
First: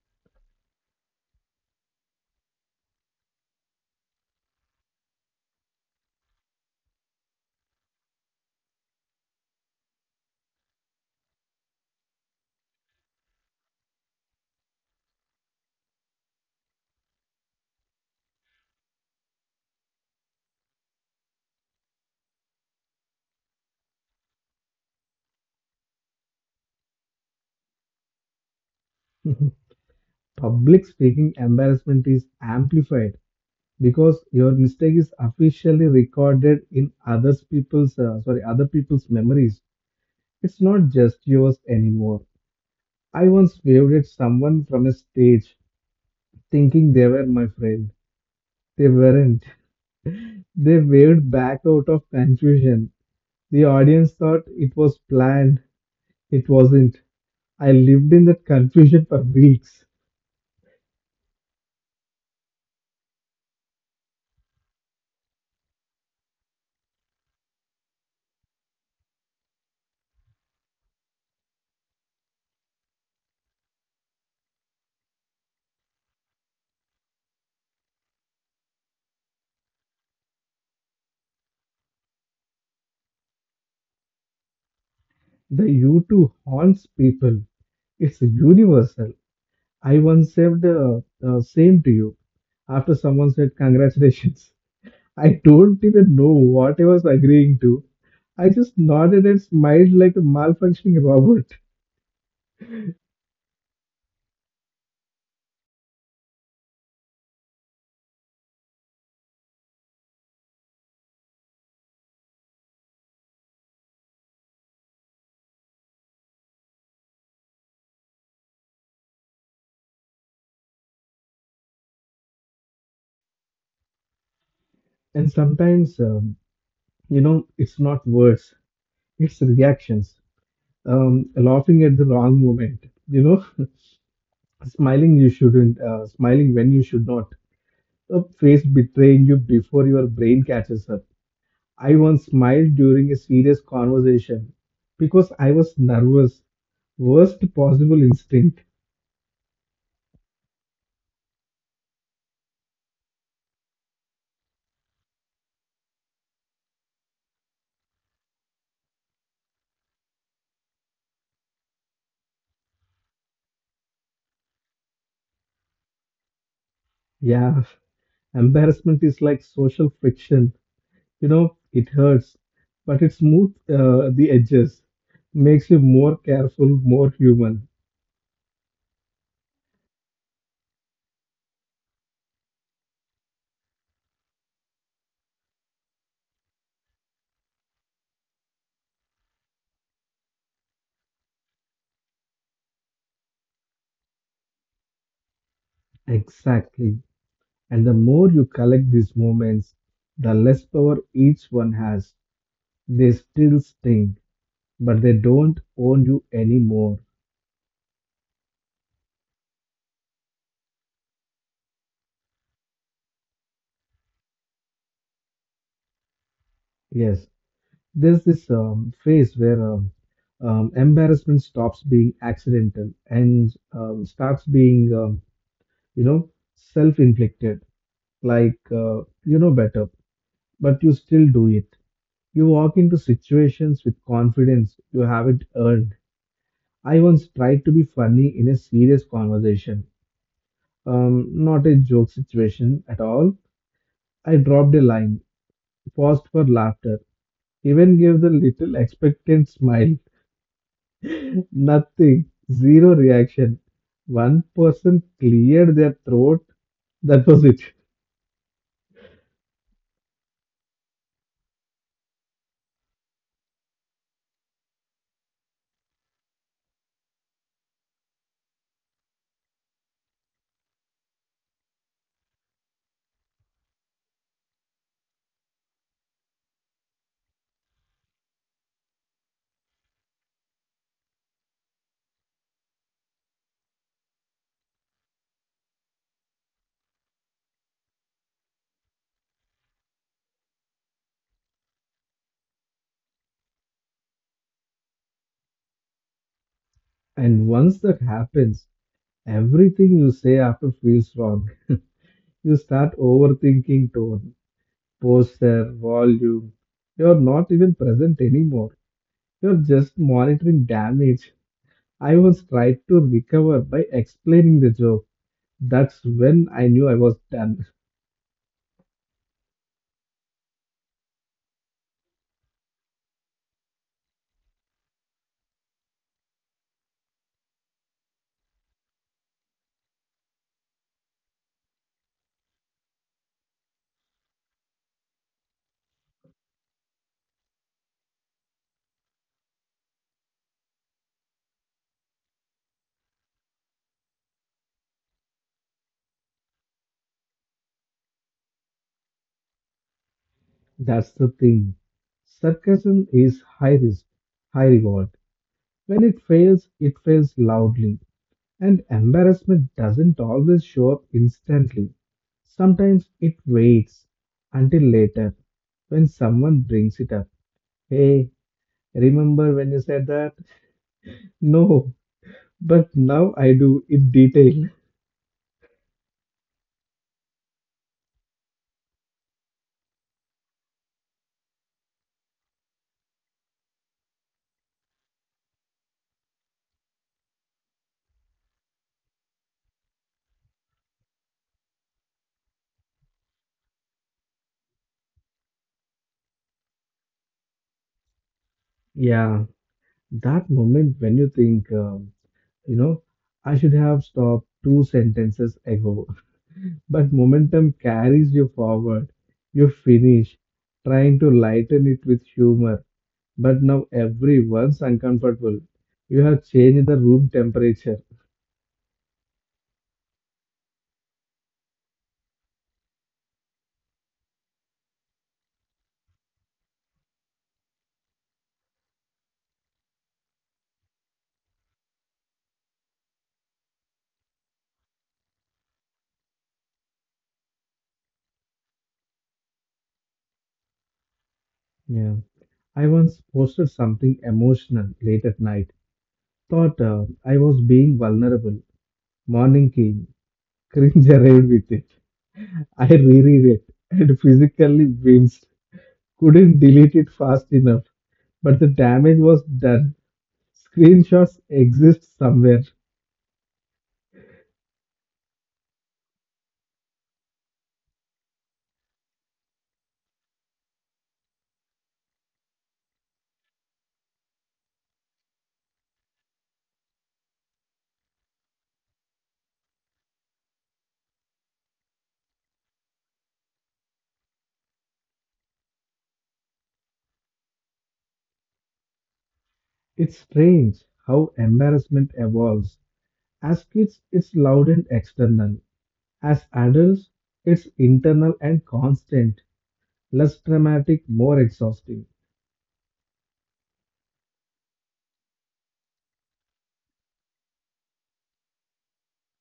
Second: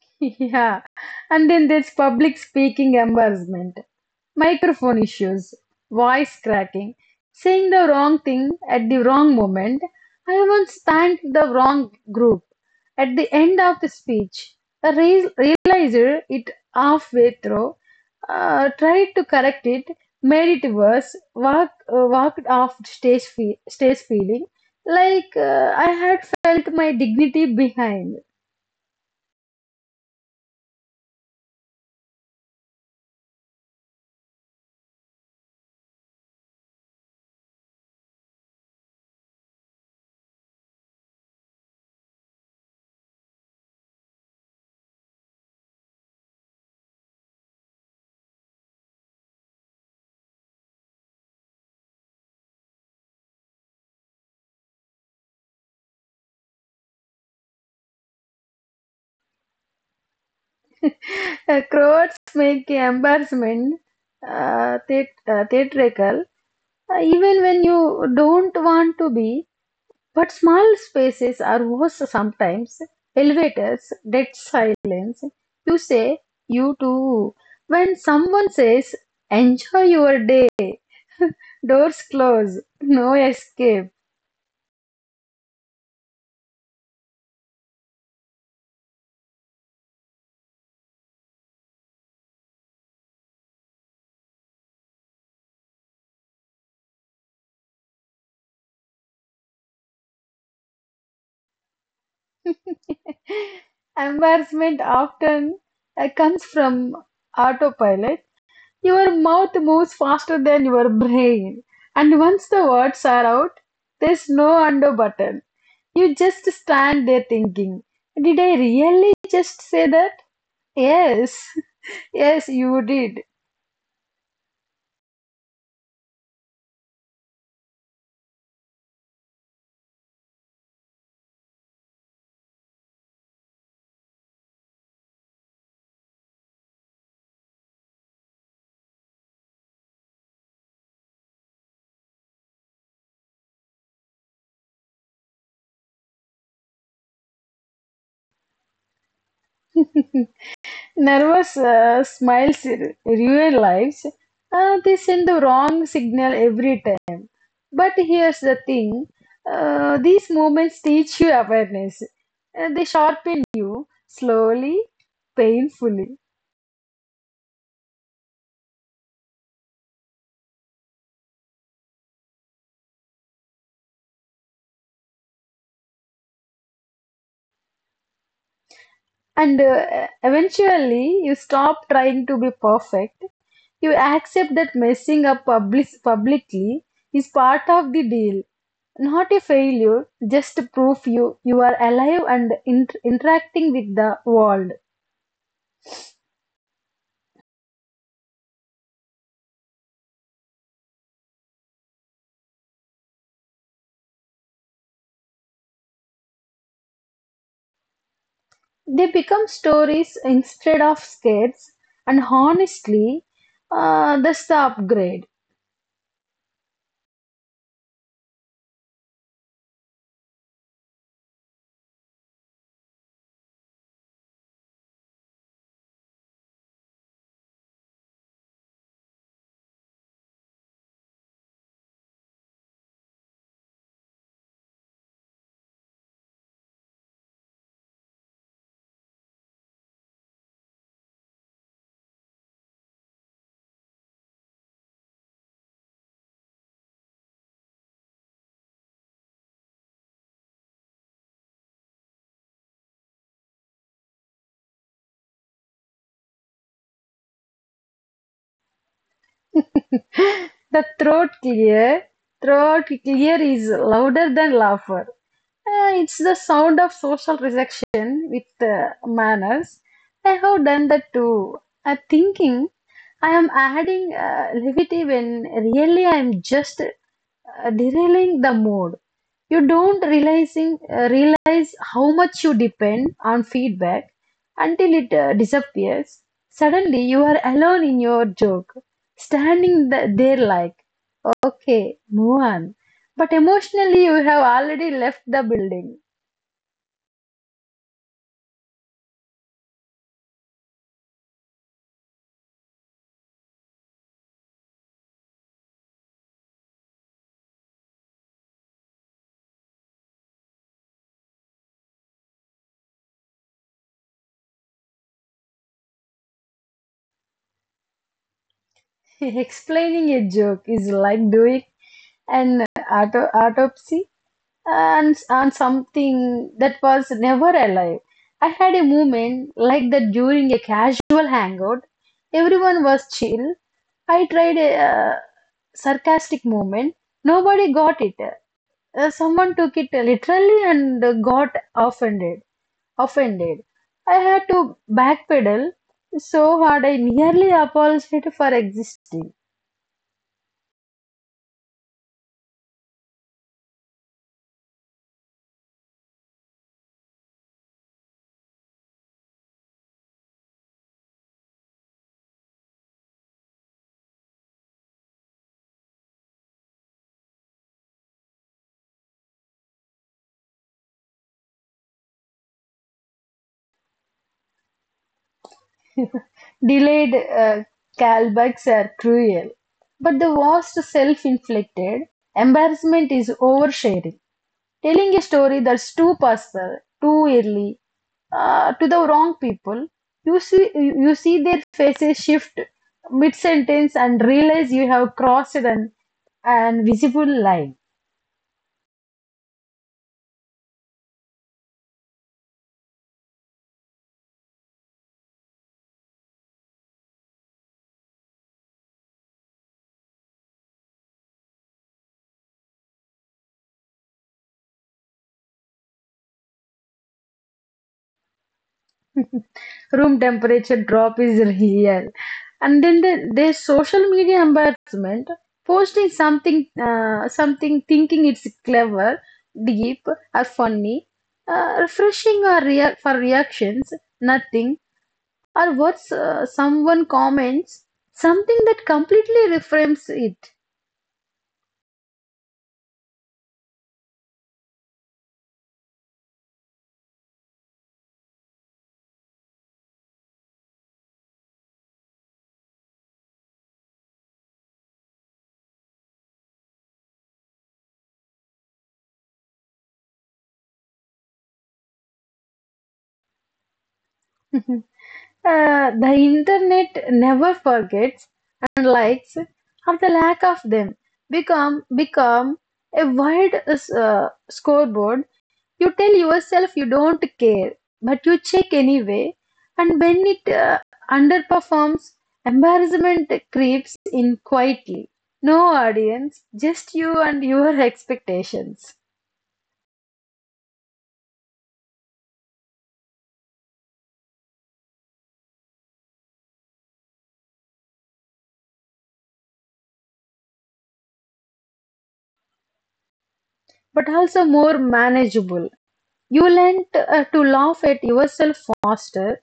S2: Yeah, and then there's public speaking embarrassment, microphone issues, voice cracking, saying the wrong thing at the wrong moment. I once thanked the wrong group at the end of the speech. I re- realized it halfway through, uh, tried to correct it, made it worse, walked, uh, walked off stage, fe- stage feeling like uh, I had felt my dignity behind.
S1: Public speaking embarrassment is amplified because your mistake is officially recorded in other people's uh, sorry other people's memories. It's not just yours anymore. I once waved at someone from a stage, thinking they were my friend. They weren't. They waved back out of confusion. The audience thought it was planned. It wasn't. I lived in that confusion for weeks.
S2: Uh, crowds make embarrassment uh, theat- uh, theatrical, uh, even when you don't want to be. But small spaces are worse sometimes. Elevators, dead silence. You say, you too. When someone says, enjoy your day, doors close, no escape.
S1: The U two haunts people. It's universal. I once saved the uh, same to you after someone said congratulations. I don't even know what I was agreeing to. I just nodded and smiled like a malfunctioning robot.
S2: Embarrassment often uh, comes from autopilot. Your mouth moves faster than your brain. And once the words are out, there's no undo button. You just stand there thinking, did I really just say that? Yes, yes, you did.
S1: And sometimes, um, you know, it's not words, it's reactions. Um, laughing at the wrong moment, you know, smiling you shouldn't, uh, smiling when you should not. A face betraying you before your brain catches up. I once smiled during a serious conversation because I was nervous. Worst possible instinct.
S2: Nervous uh, smiles r- ruin lives. Uh, they send the wrong signal every time. But here's the thing, uh, these moments teach you awareness. Uh, they sharpen you slowly, painfully.
S1: Yeah, embarrassment is like social friction. You know, it hurts, but it smooths uh, the edges, makes you more careful, more human.
S2: And uh, eventually, you stop trying to be perfect. You accept that messing up public- publicly is part of the deal. Not a failure, just proof you, you are alive and int- interacting with the world.
S1: Exactly. And the more you collect these moments, the less power each one has. They still sting, but they don't own you anymore.
S2: They become stories instead of scares, and honestly, uh, that's the upgrade.
S1: Yes. There's this um, phase where um, um, embarrassment stops being accidental and um, starts being, um, you know, self-inflicted. Like uh, you know better, but you still do it. You walk into situations with confidence you haven't earned. I once tried to be funny in a serious conversation, um, not a joke situation at all. I dropped a line, paused for laughter, even gave the little expectant smile. Nothing. Zero reaction. One person cleared their throat. That was it.
S2: The throat clear, throat clear is louder than laughter. Uh, it's the sound of social rejection with uh, manners. I have done that too. I'm thinking I am adding uh, levity when really I am just uh, derailing the mood. You don't realizing uh, realize how much you depend on feedback until it uh, disappears. Suddenly, you are alone in your joke standing th- there like, okay, move on. But emotionally, you have already left the building.
S1: And once that happens, everything you say after feels wrong. You start overthinking tone, posture, volume. You're not even present anymore. You're just monitoring damage. I was tried to recover by explaining the joke. That's when I knew I was done.
S2: Explaining a joke is like doing an auto- autopsy and on something that was never alive. I had a moment like that during a casual hangout. Everyone was chill. I tried a uh, sarcastic moment. Nobody got it. Uh, someone took it literally and uh, got offended. Offended. I had to backpedal so hard I nearly apologized for existing.
S1: That's the thing. Sarcasm is high risk, high reward. When it fails, it fails loudly, and embarrassment doesn't always show up instantly. Sometimes it waits until later when someone brings it up. Hey, remember when you said that? No, but now I do in detail.
S2: Delayed uh, callbacks are cruel, but the worst self inflicted embarrassment is oversharing, telling a story that's too personal, too early, uh, to the wrong people. You see you you see their faces shift mid sentence and realize you have crossed an, an visible line.
S1: Yeah, that moment when you think, um, you know, I should have stopped two sentences ago, but momentum carries you forward. You finish trying to lighten it with humor. But now everyone's uncomfortable. You have changed the room temperature.
S2: Room temperature drop is real. And then the, their social media embarrassment, posting something, uh, something thinking it's clever, deep, or funny, uh, refreshing or rea- for reactions, nothing, or what's uh, someone comments something that completely reframes it.
S1: Yeah. I once posted something emotional late at night. Thought uh, I was being vulnerable. Morning came. Cringe arrived with it. I reread it and physically winced. Couldn't delete it fast enough. But the damage was done. Screenshots exist somewhere.
S2: Uh, the internet never forgets, and likes or the lack of them become become a wide uh, scoreboard. You tell yourself you don't care, but you check anyway, and when it uh, underperforms, embarrassment creeps in quietly. No audience, just you and your expectations.
S1: It's strange how embarrassment evolves. As kids, it's loud and external. As adults, it's internal and constant, less dramatic, more exhausting.
S2: But also more manageable. You learn t- uh, to laugh at yourself faster.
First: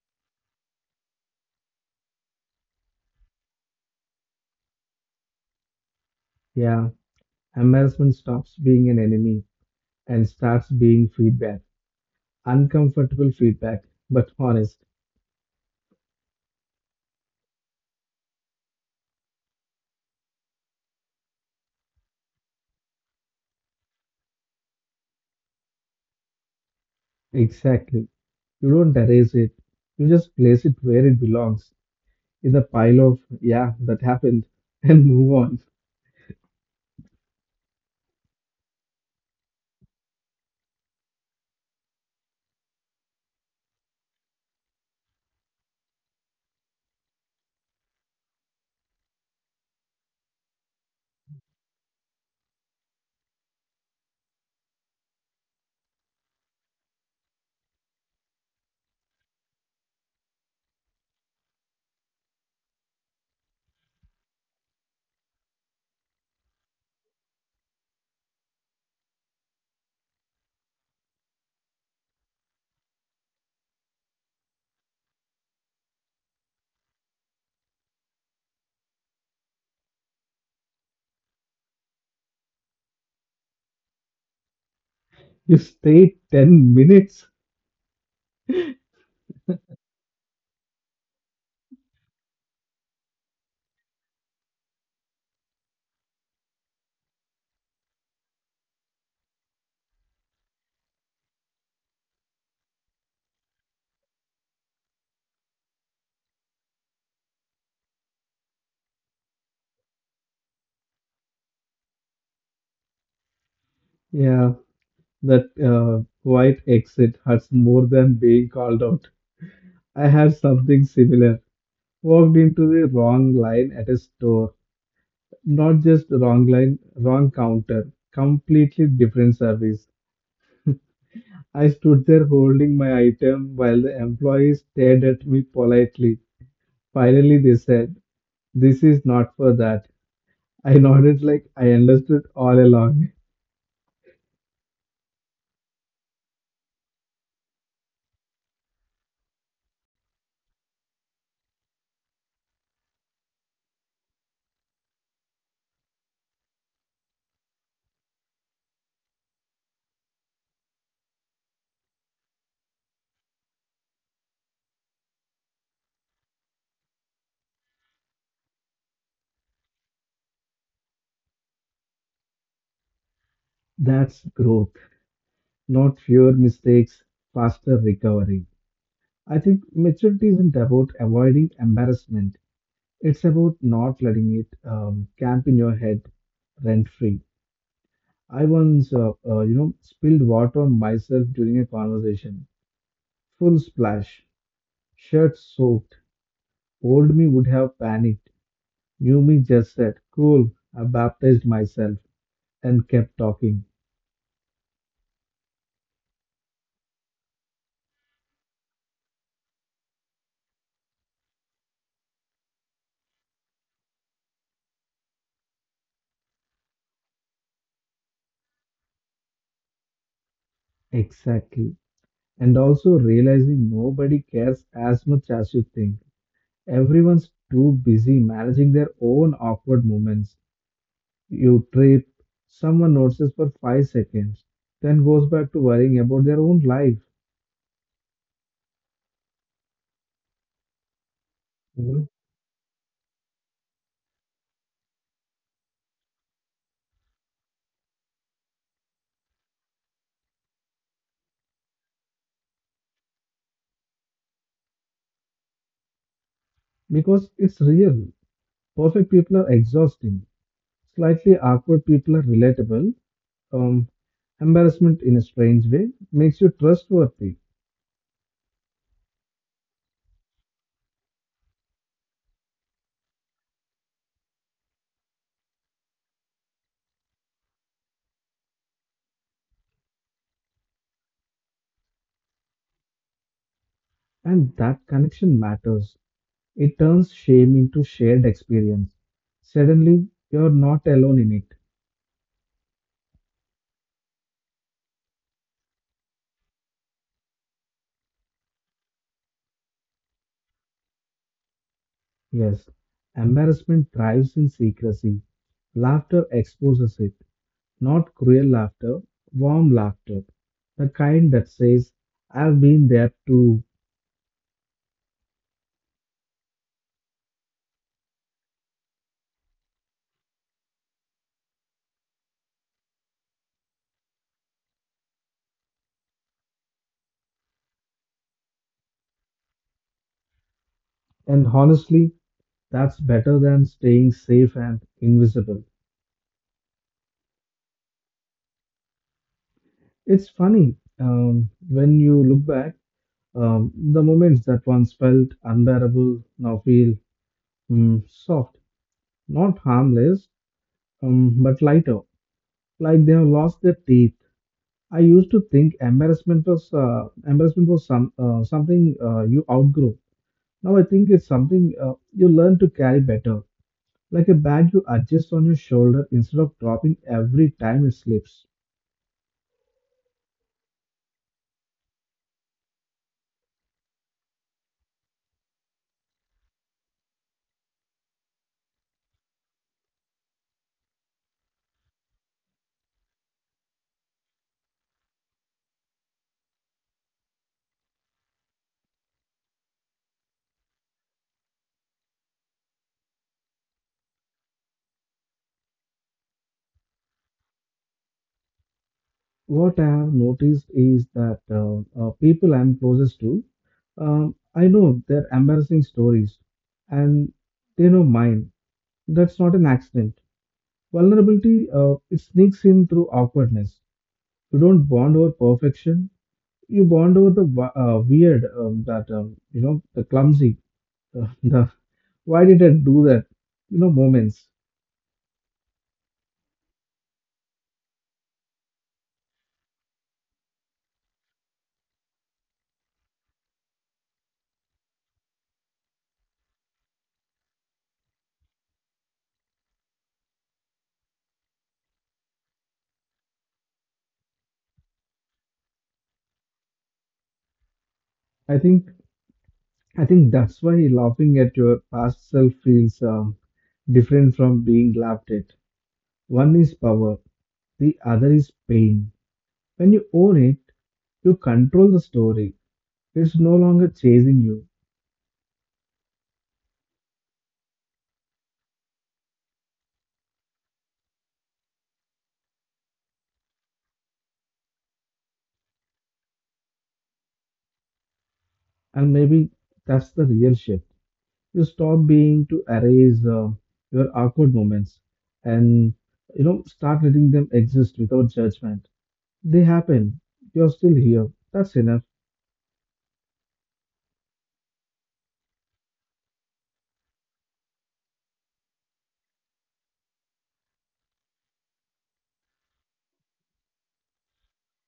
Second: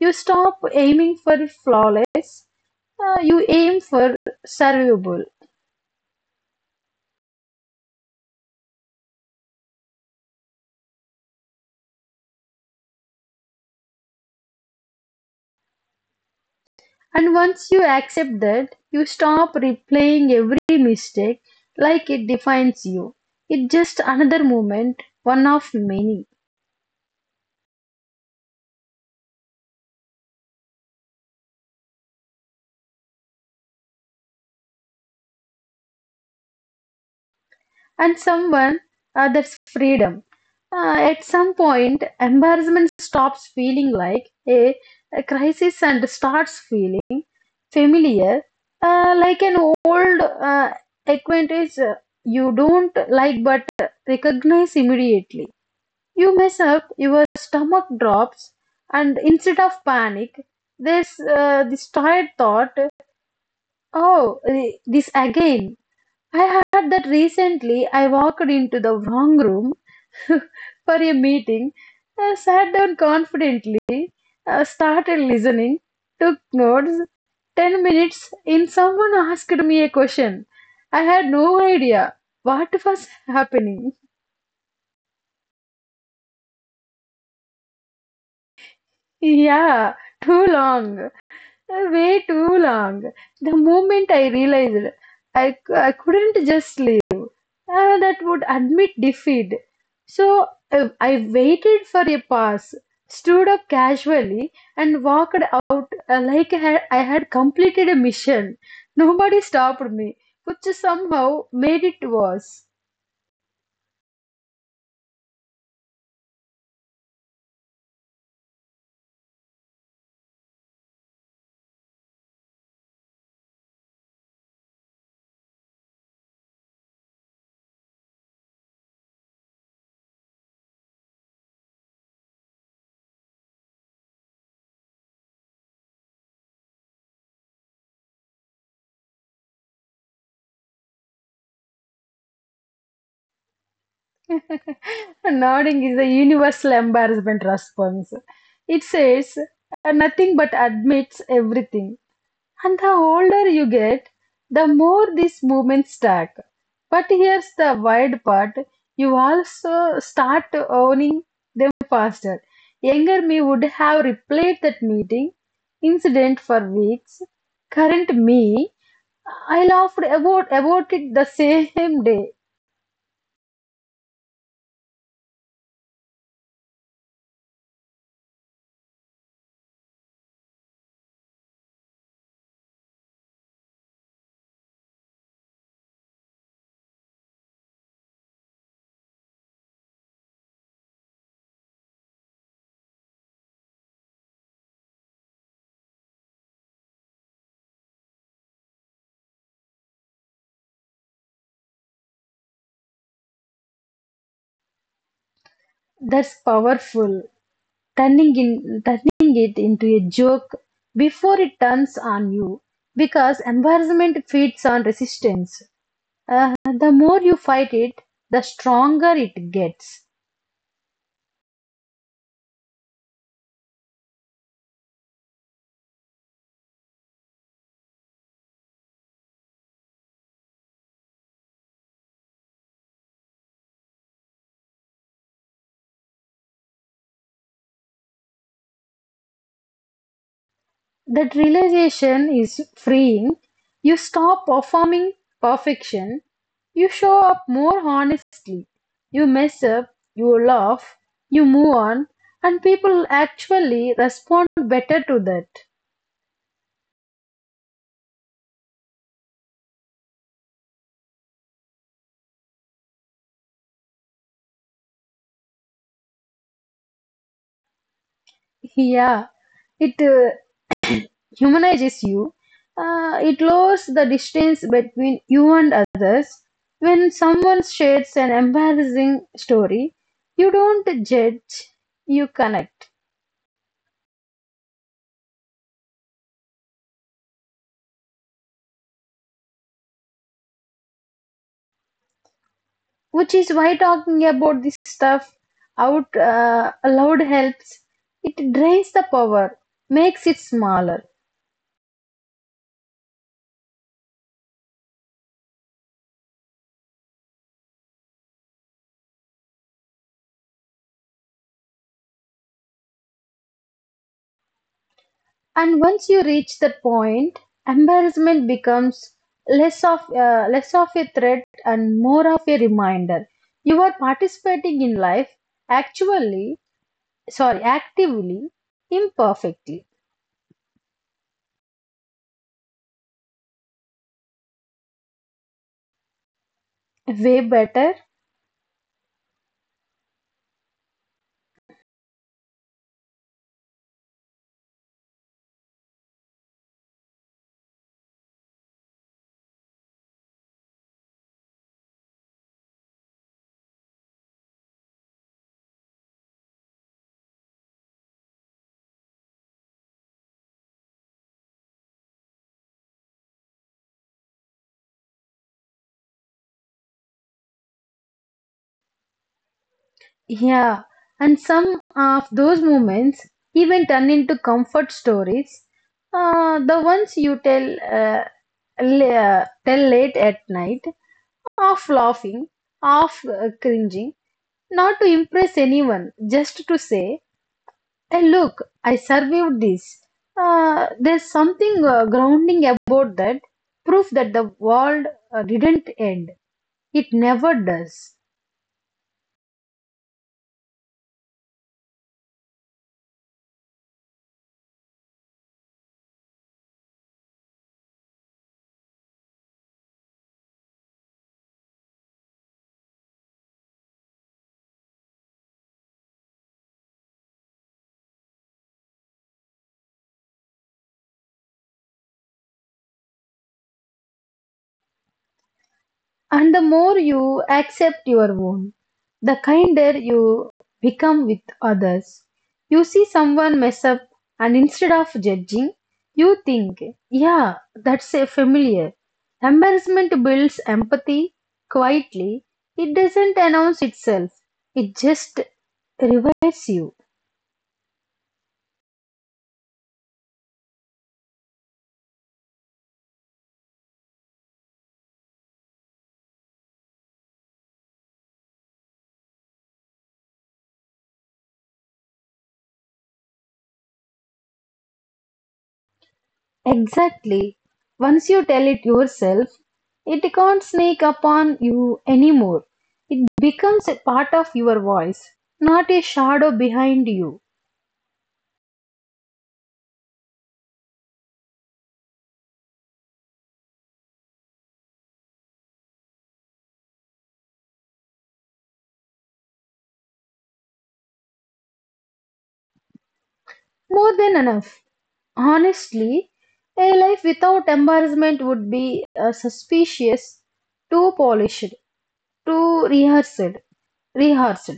S2: You stop aiming for flawless. Uh, you aim for survivable.
S1: Yeah, embarrassment stops being an enemy and starts being feedback. Uncomfortable feedback, but honest.
S2: And once you accept that, you stop replaying every mistake like it defines you. It's just another moment, one of many.
S1: Exactly. You don't erase it, you just place it where it belongs in the pile of, yeah, that happened, and move on.
S2: And someone, uh, that's freedom. Uh, at some point, embarrassment stops feeling like a a crisis and starts feeling familiar, uh, like an old uh, acquaintance uh, you don't like but recognize immediately. You mess up, your stomach drops, and instead of panic, there's uh, this tired thought, oh, eh, this again. I had that recently. I walked into the wrong room for a meeting, uh, sat down confidently, uh, started listening, took notes. Ten minutes in, someone asked me a question. I had no idea what was happening.
S1: You stay ten minutes.
S2: Yeah, too long, uh, way too long. The moment I realized I I c- I couldn't just sleep. Uh, that would admit defeat. So uh, I waited for a pass, stood up casually, and walked out uh, like I had, I had completed a mission. Nobody stopped me, which somehow made it worse.
S1: Yeah, that uh, quiet exit hurts more than being called out. I had something similar. Walked into the wrong line at a store. Not just wrong line, wrong counter. Completely different service. I stood there holding my item while the employees stared at me politely. Finally, they said, "This is not for that." I nodded like I understood all along.
S2: Nodding is a universal embarrassment response. It says uh, nothing but admits everything. And the older you get, the more these movements stack. But here's the wild part, you also start owning them faster. Younger me would have replayed that meeting incident for weeks. Current me, I laughed about, about it the same day.
S1: That's growth, not fewer mistakes, faster recovery. I think maturity isn't about avoiding embarrassment. It's about not letting it um, camp in your head rent free. I once, uh, uh, you know, spilled water on myself during a conversation. Full splash, shirt soaked. Old me would have panicked. New me just said, "Cool." I baptized myself and kept talking.
S2: That's powerful. Turning, in, turning it into a joke before it turns on you. Because embarrassment feeds on resistance. Uh, the more you fight it, the stronger it gets.
S1: Exactly. And also realizing nobody cares as much as you think. Everyone's too busy managing their own awkward moments. You trip, someone notices for five seconds, then goes back to worrying about their own life.
S2: That
S1: Mhm.
S2: realization is freeing. You stop performing perfection. You show up more honestly. You mess up, you laugh, you move on, and people actually respond better to that.
S1: Because it's real. Perfect people are exhausting. Slightly awkward people are relatable. Um, Embarrassment in a strange way makes you trustworthy.
S2: Yeah, it uh, humanizes you. Uh, it lowers the distance between you and others. When someone shares an embarrassing story, you don't judge, you connect.
S1: And that connection matters. It turns shame into shared experience. Suddenly, you're not alone in it.
S2: Which is why talking about this stuff out uh, aloud helps. It drains the power, makes it smaller.
S1: Yes, embarrassment thrives in secrecy. Laughter exposes it. Not cruel laughter, warm laughter. The kind that says, "I've been there too."
S2: And once you reach that point, embarrassment becomes less of uh, less of a threat and more of a reminder. You are participating in life actually, sorry, actively, imperfectly.
S1: And honestly, that's better than staying safe and invisible.
S2: Way better,
S1: It's funny, um, when you look back, um, the moments that once felt unbearable now feel mm, soft, not harmless, um, but lighter, like they have lost their teeth. I used to think embarrassment was uh, embarrassment was some uh, something uh, you outgrow. Now I think it's something uh, you learn to carry better, like a bag you adjust on your shoulder instead of dropping every time it slips.
S2: yeah. And some of those moments even turn into comfort stories. Uh, the ones you tell uh, la- tell late at night, half laughing, half uh, cringing. Not to impress anyone, just to say, hey, look, I survived this. Uh, there's something uh, grounding about that, proof that the world uh, didn't end. It never does.
S1: What I have noticed is that uh, uh, people I'm closest to, um, I know their embarrassing stories, and they know mine. That's not an accident. Vulnerability uh, it sneaks in through awkwardness. You don't bond over perfection. You bond over the wa- uh, weird, um, that um, you know, the clumsy, the "Why did I do that?" you know, moments.
S2: And the more you accept your own, the kinder you become with others. You see someone mess up, and instead of judging, you think, yeah, that's a familiar. Embarrassment builds empathy quietly. It doesn't announce itself, it just revives you.
S1: I think I think that's why laughing at your past self feels um, different from being laughed at. One is power, the other is pain. When you own it, you control the story. It's no longer chasing you,
S2: Exactly. Once you tell it yourself, it can't sneak upon you anymore. It becomes a part of your voice, not a shadow behind you.
S1: and maybe that's the real shift. You stop being to erase uh, your awkward moments, and you know start letting them exist without judgment. They happen. You're still here. That's enough.
S2: More than enough. Honestly, a life without embarrassment would be uh, suspicious, too polished, too rehearsed. Rehearsed.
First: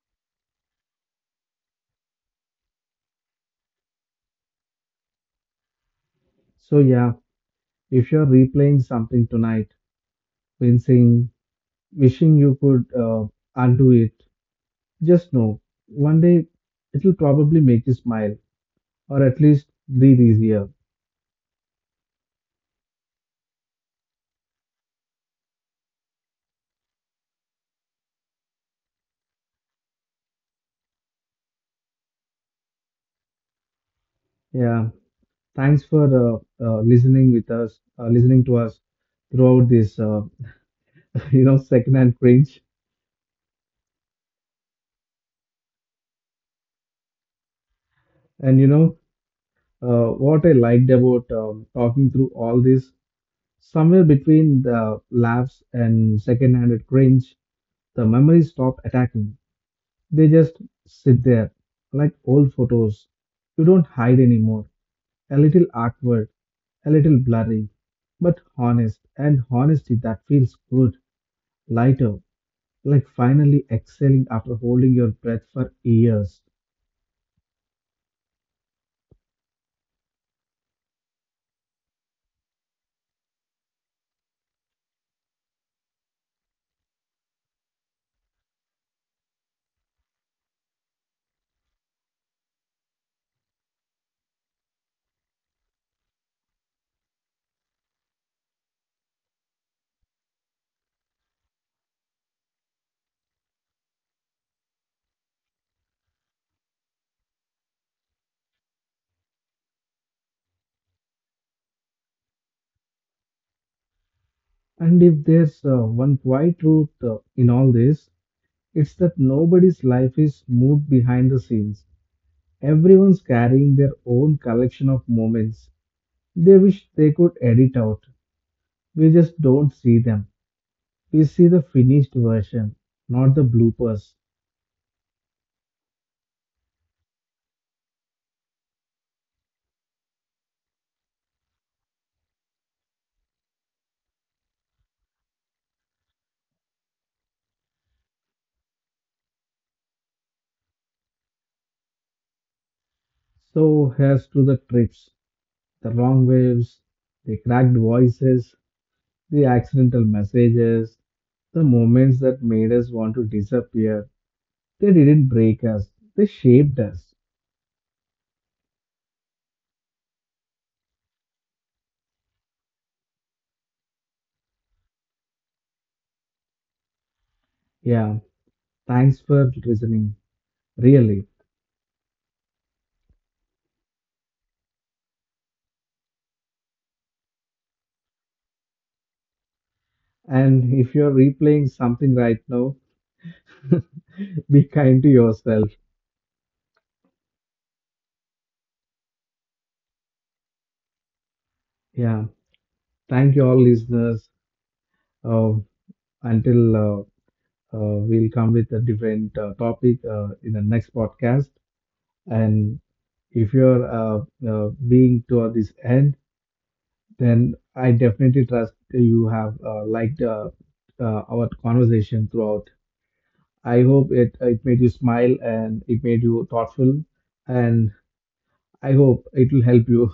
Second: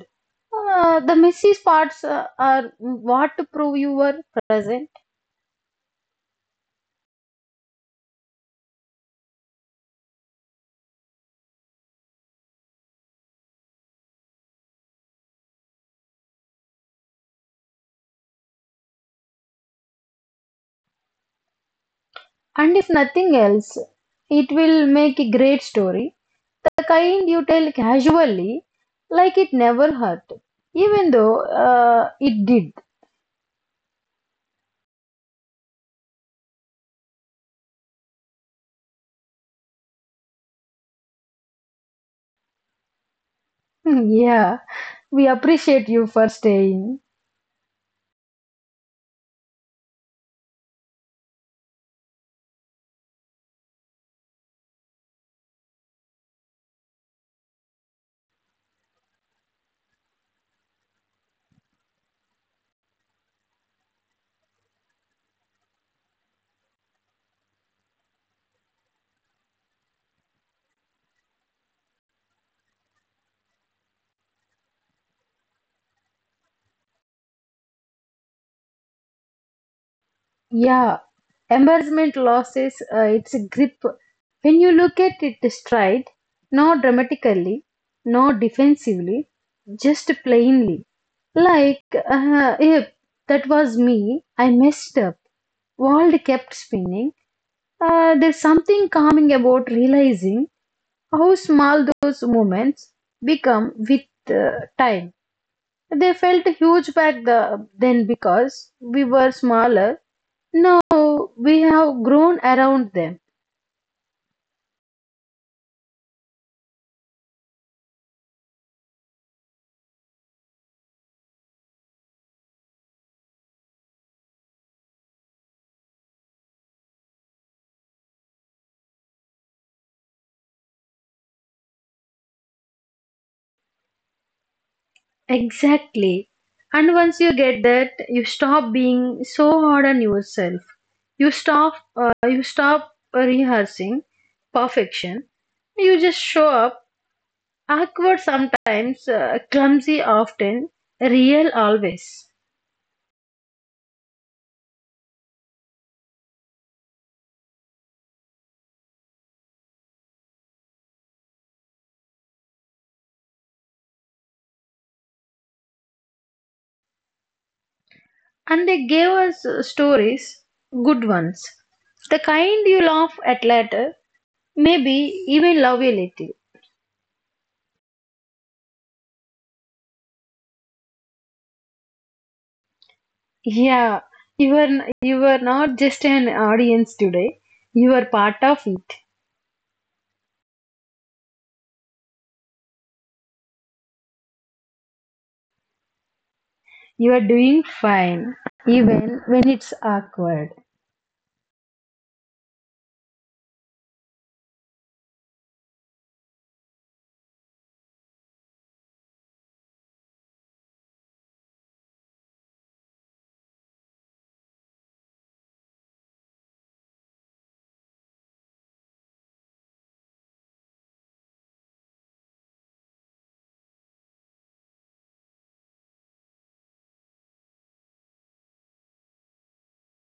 S2: Uh, the messy parts uh, are what to prove you were present.
S1: So yeah, if you're replaying something tonight, wincing, wishing you could uh, undo it, just know one day it'll probably make you smile or at least breathe easier.
S2: And if nothing else, it will make a great story, the kind you tell casually, like it never hurt, even though uh, it did.
S1: Yeah, thanks for uh, uh, listening with us, uh, listening to us throughout this, uh, you know, secondhand cringe.
S2: Yeah, we appreciate you for staying.
S1: And you know uh, what I liked about um, talking through all this, somewhere between the laughs and secondhand cringe, the memories stop attacking. They just sit there, like old photos. You don't hide anymore. A little awkward, a little blurry, but honest. And honesty that feels good, lighter, like finally exhaling after holding your breath for years.
S2: Yeah, embarrassment loses uh, its grip when you look at it straight, not dramatically, not defensively, just plainly. Like, uh, yep, that was me, I messed up. World kept spinning. Uh, there's something calming about realizing how small those moments become with uh, time. They felt huge back the, then because we were smaller. Now we have grown around them.
S1: And if there's uh, one quiet truth uh, in all this, it's that nobody's life is moved behind the scenes. Everyone's carrying their own collection of moments they wish they could edit out. We just don't see them. We see the finished version, not the bloopers.
S2: Exactly. And once you get that, you stop being so hard on yourself. You stop. Uh, you stop rehearsing perfection. You just show up awkward sometimes, uh, clumsy often, real always.
S1: So here's to the trips, the wrong waves, the cracked voices, the accidental messages, the moments that made us want to disappear. They didn't break us, they shaped us.
S2: And they gave us uh, stories, good ones. The kind you laugh at later, maybe even love a little.
S1: Yeah, thanks for listening, really.
S2: Yeah, you are, you are not just an audience today, you are part of it.
S1: And if you're replaying something right now, be kind to yourself.
S2: You are doing fine, even when it's awkward.
S1: Yeah, thank you all listeners. Uh, until uh, Uh, we'll come with a different uh, topic uh, in the next podcast. And if you're uh, uh, being toward this end, then I definitely trust you have uh, liked uh, uh, our conversation throughout. I hope it uh, it made you smile and it made you thoughtful, and I hope it will help you.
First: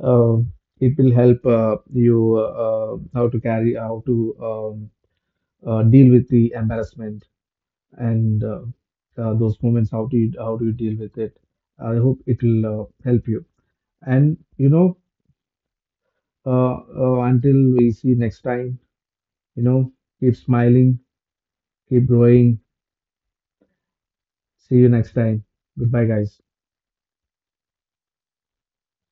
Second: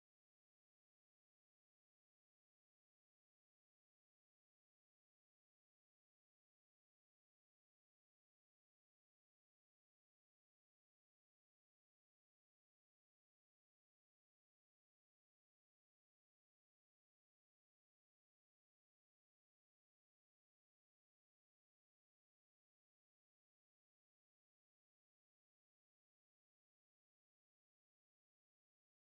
S1: Uh, it will help uh, you uh, uh, how to carry how to um, uh, deal with the embarrassment and uh, uh, those moments, how do you how do you deal with it. I hope it will uh, help you, and you know, uh, uh, until we see next time, you know, keep smiling, keep growing, see you next time, goodbye guys.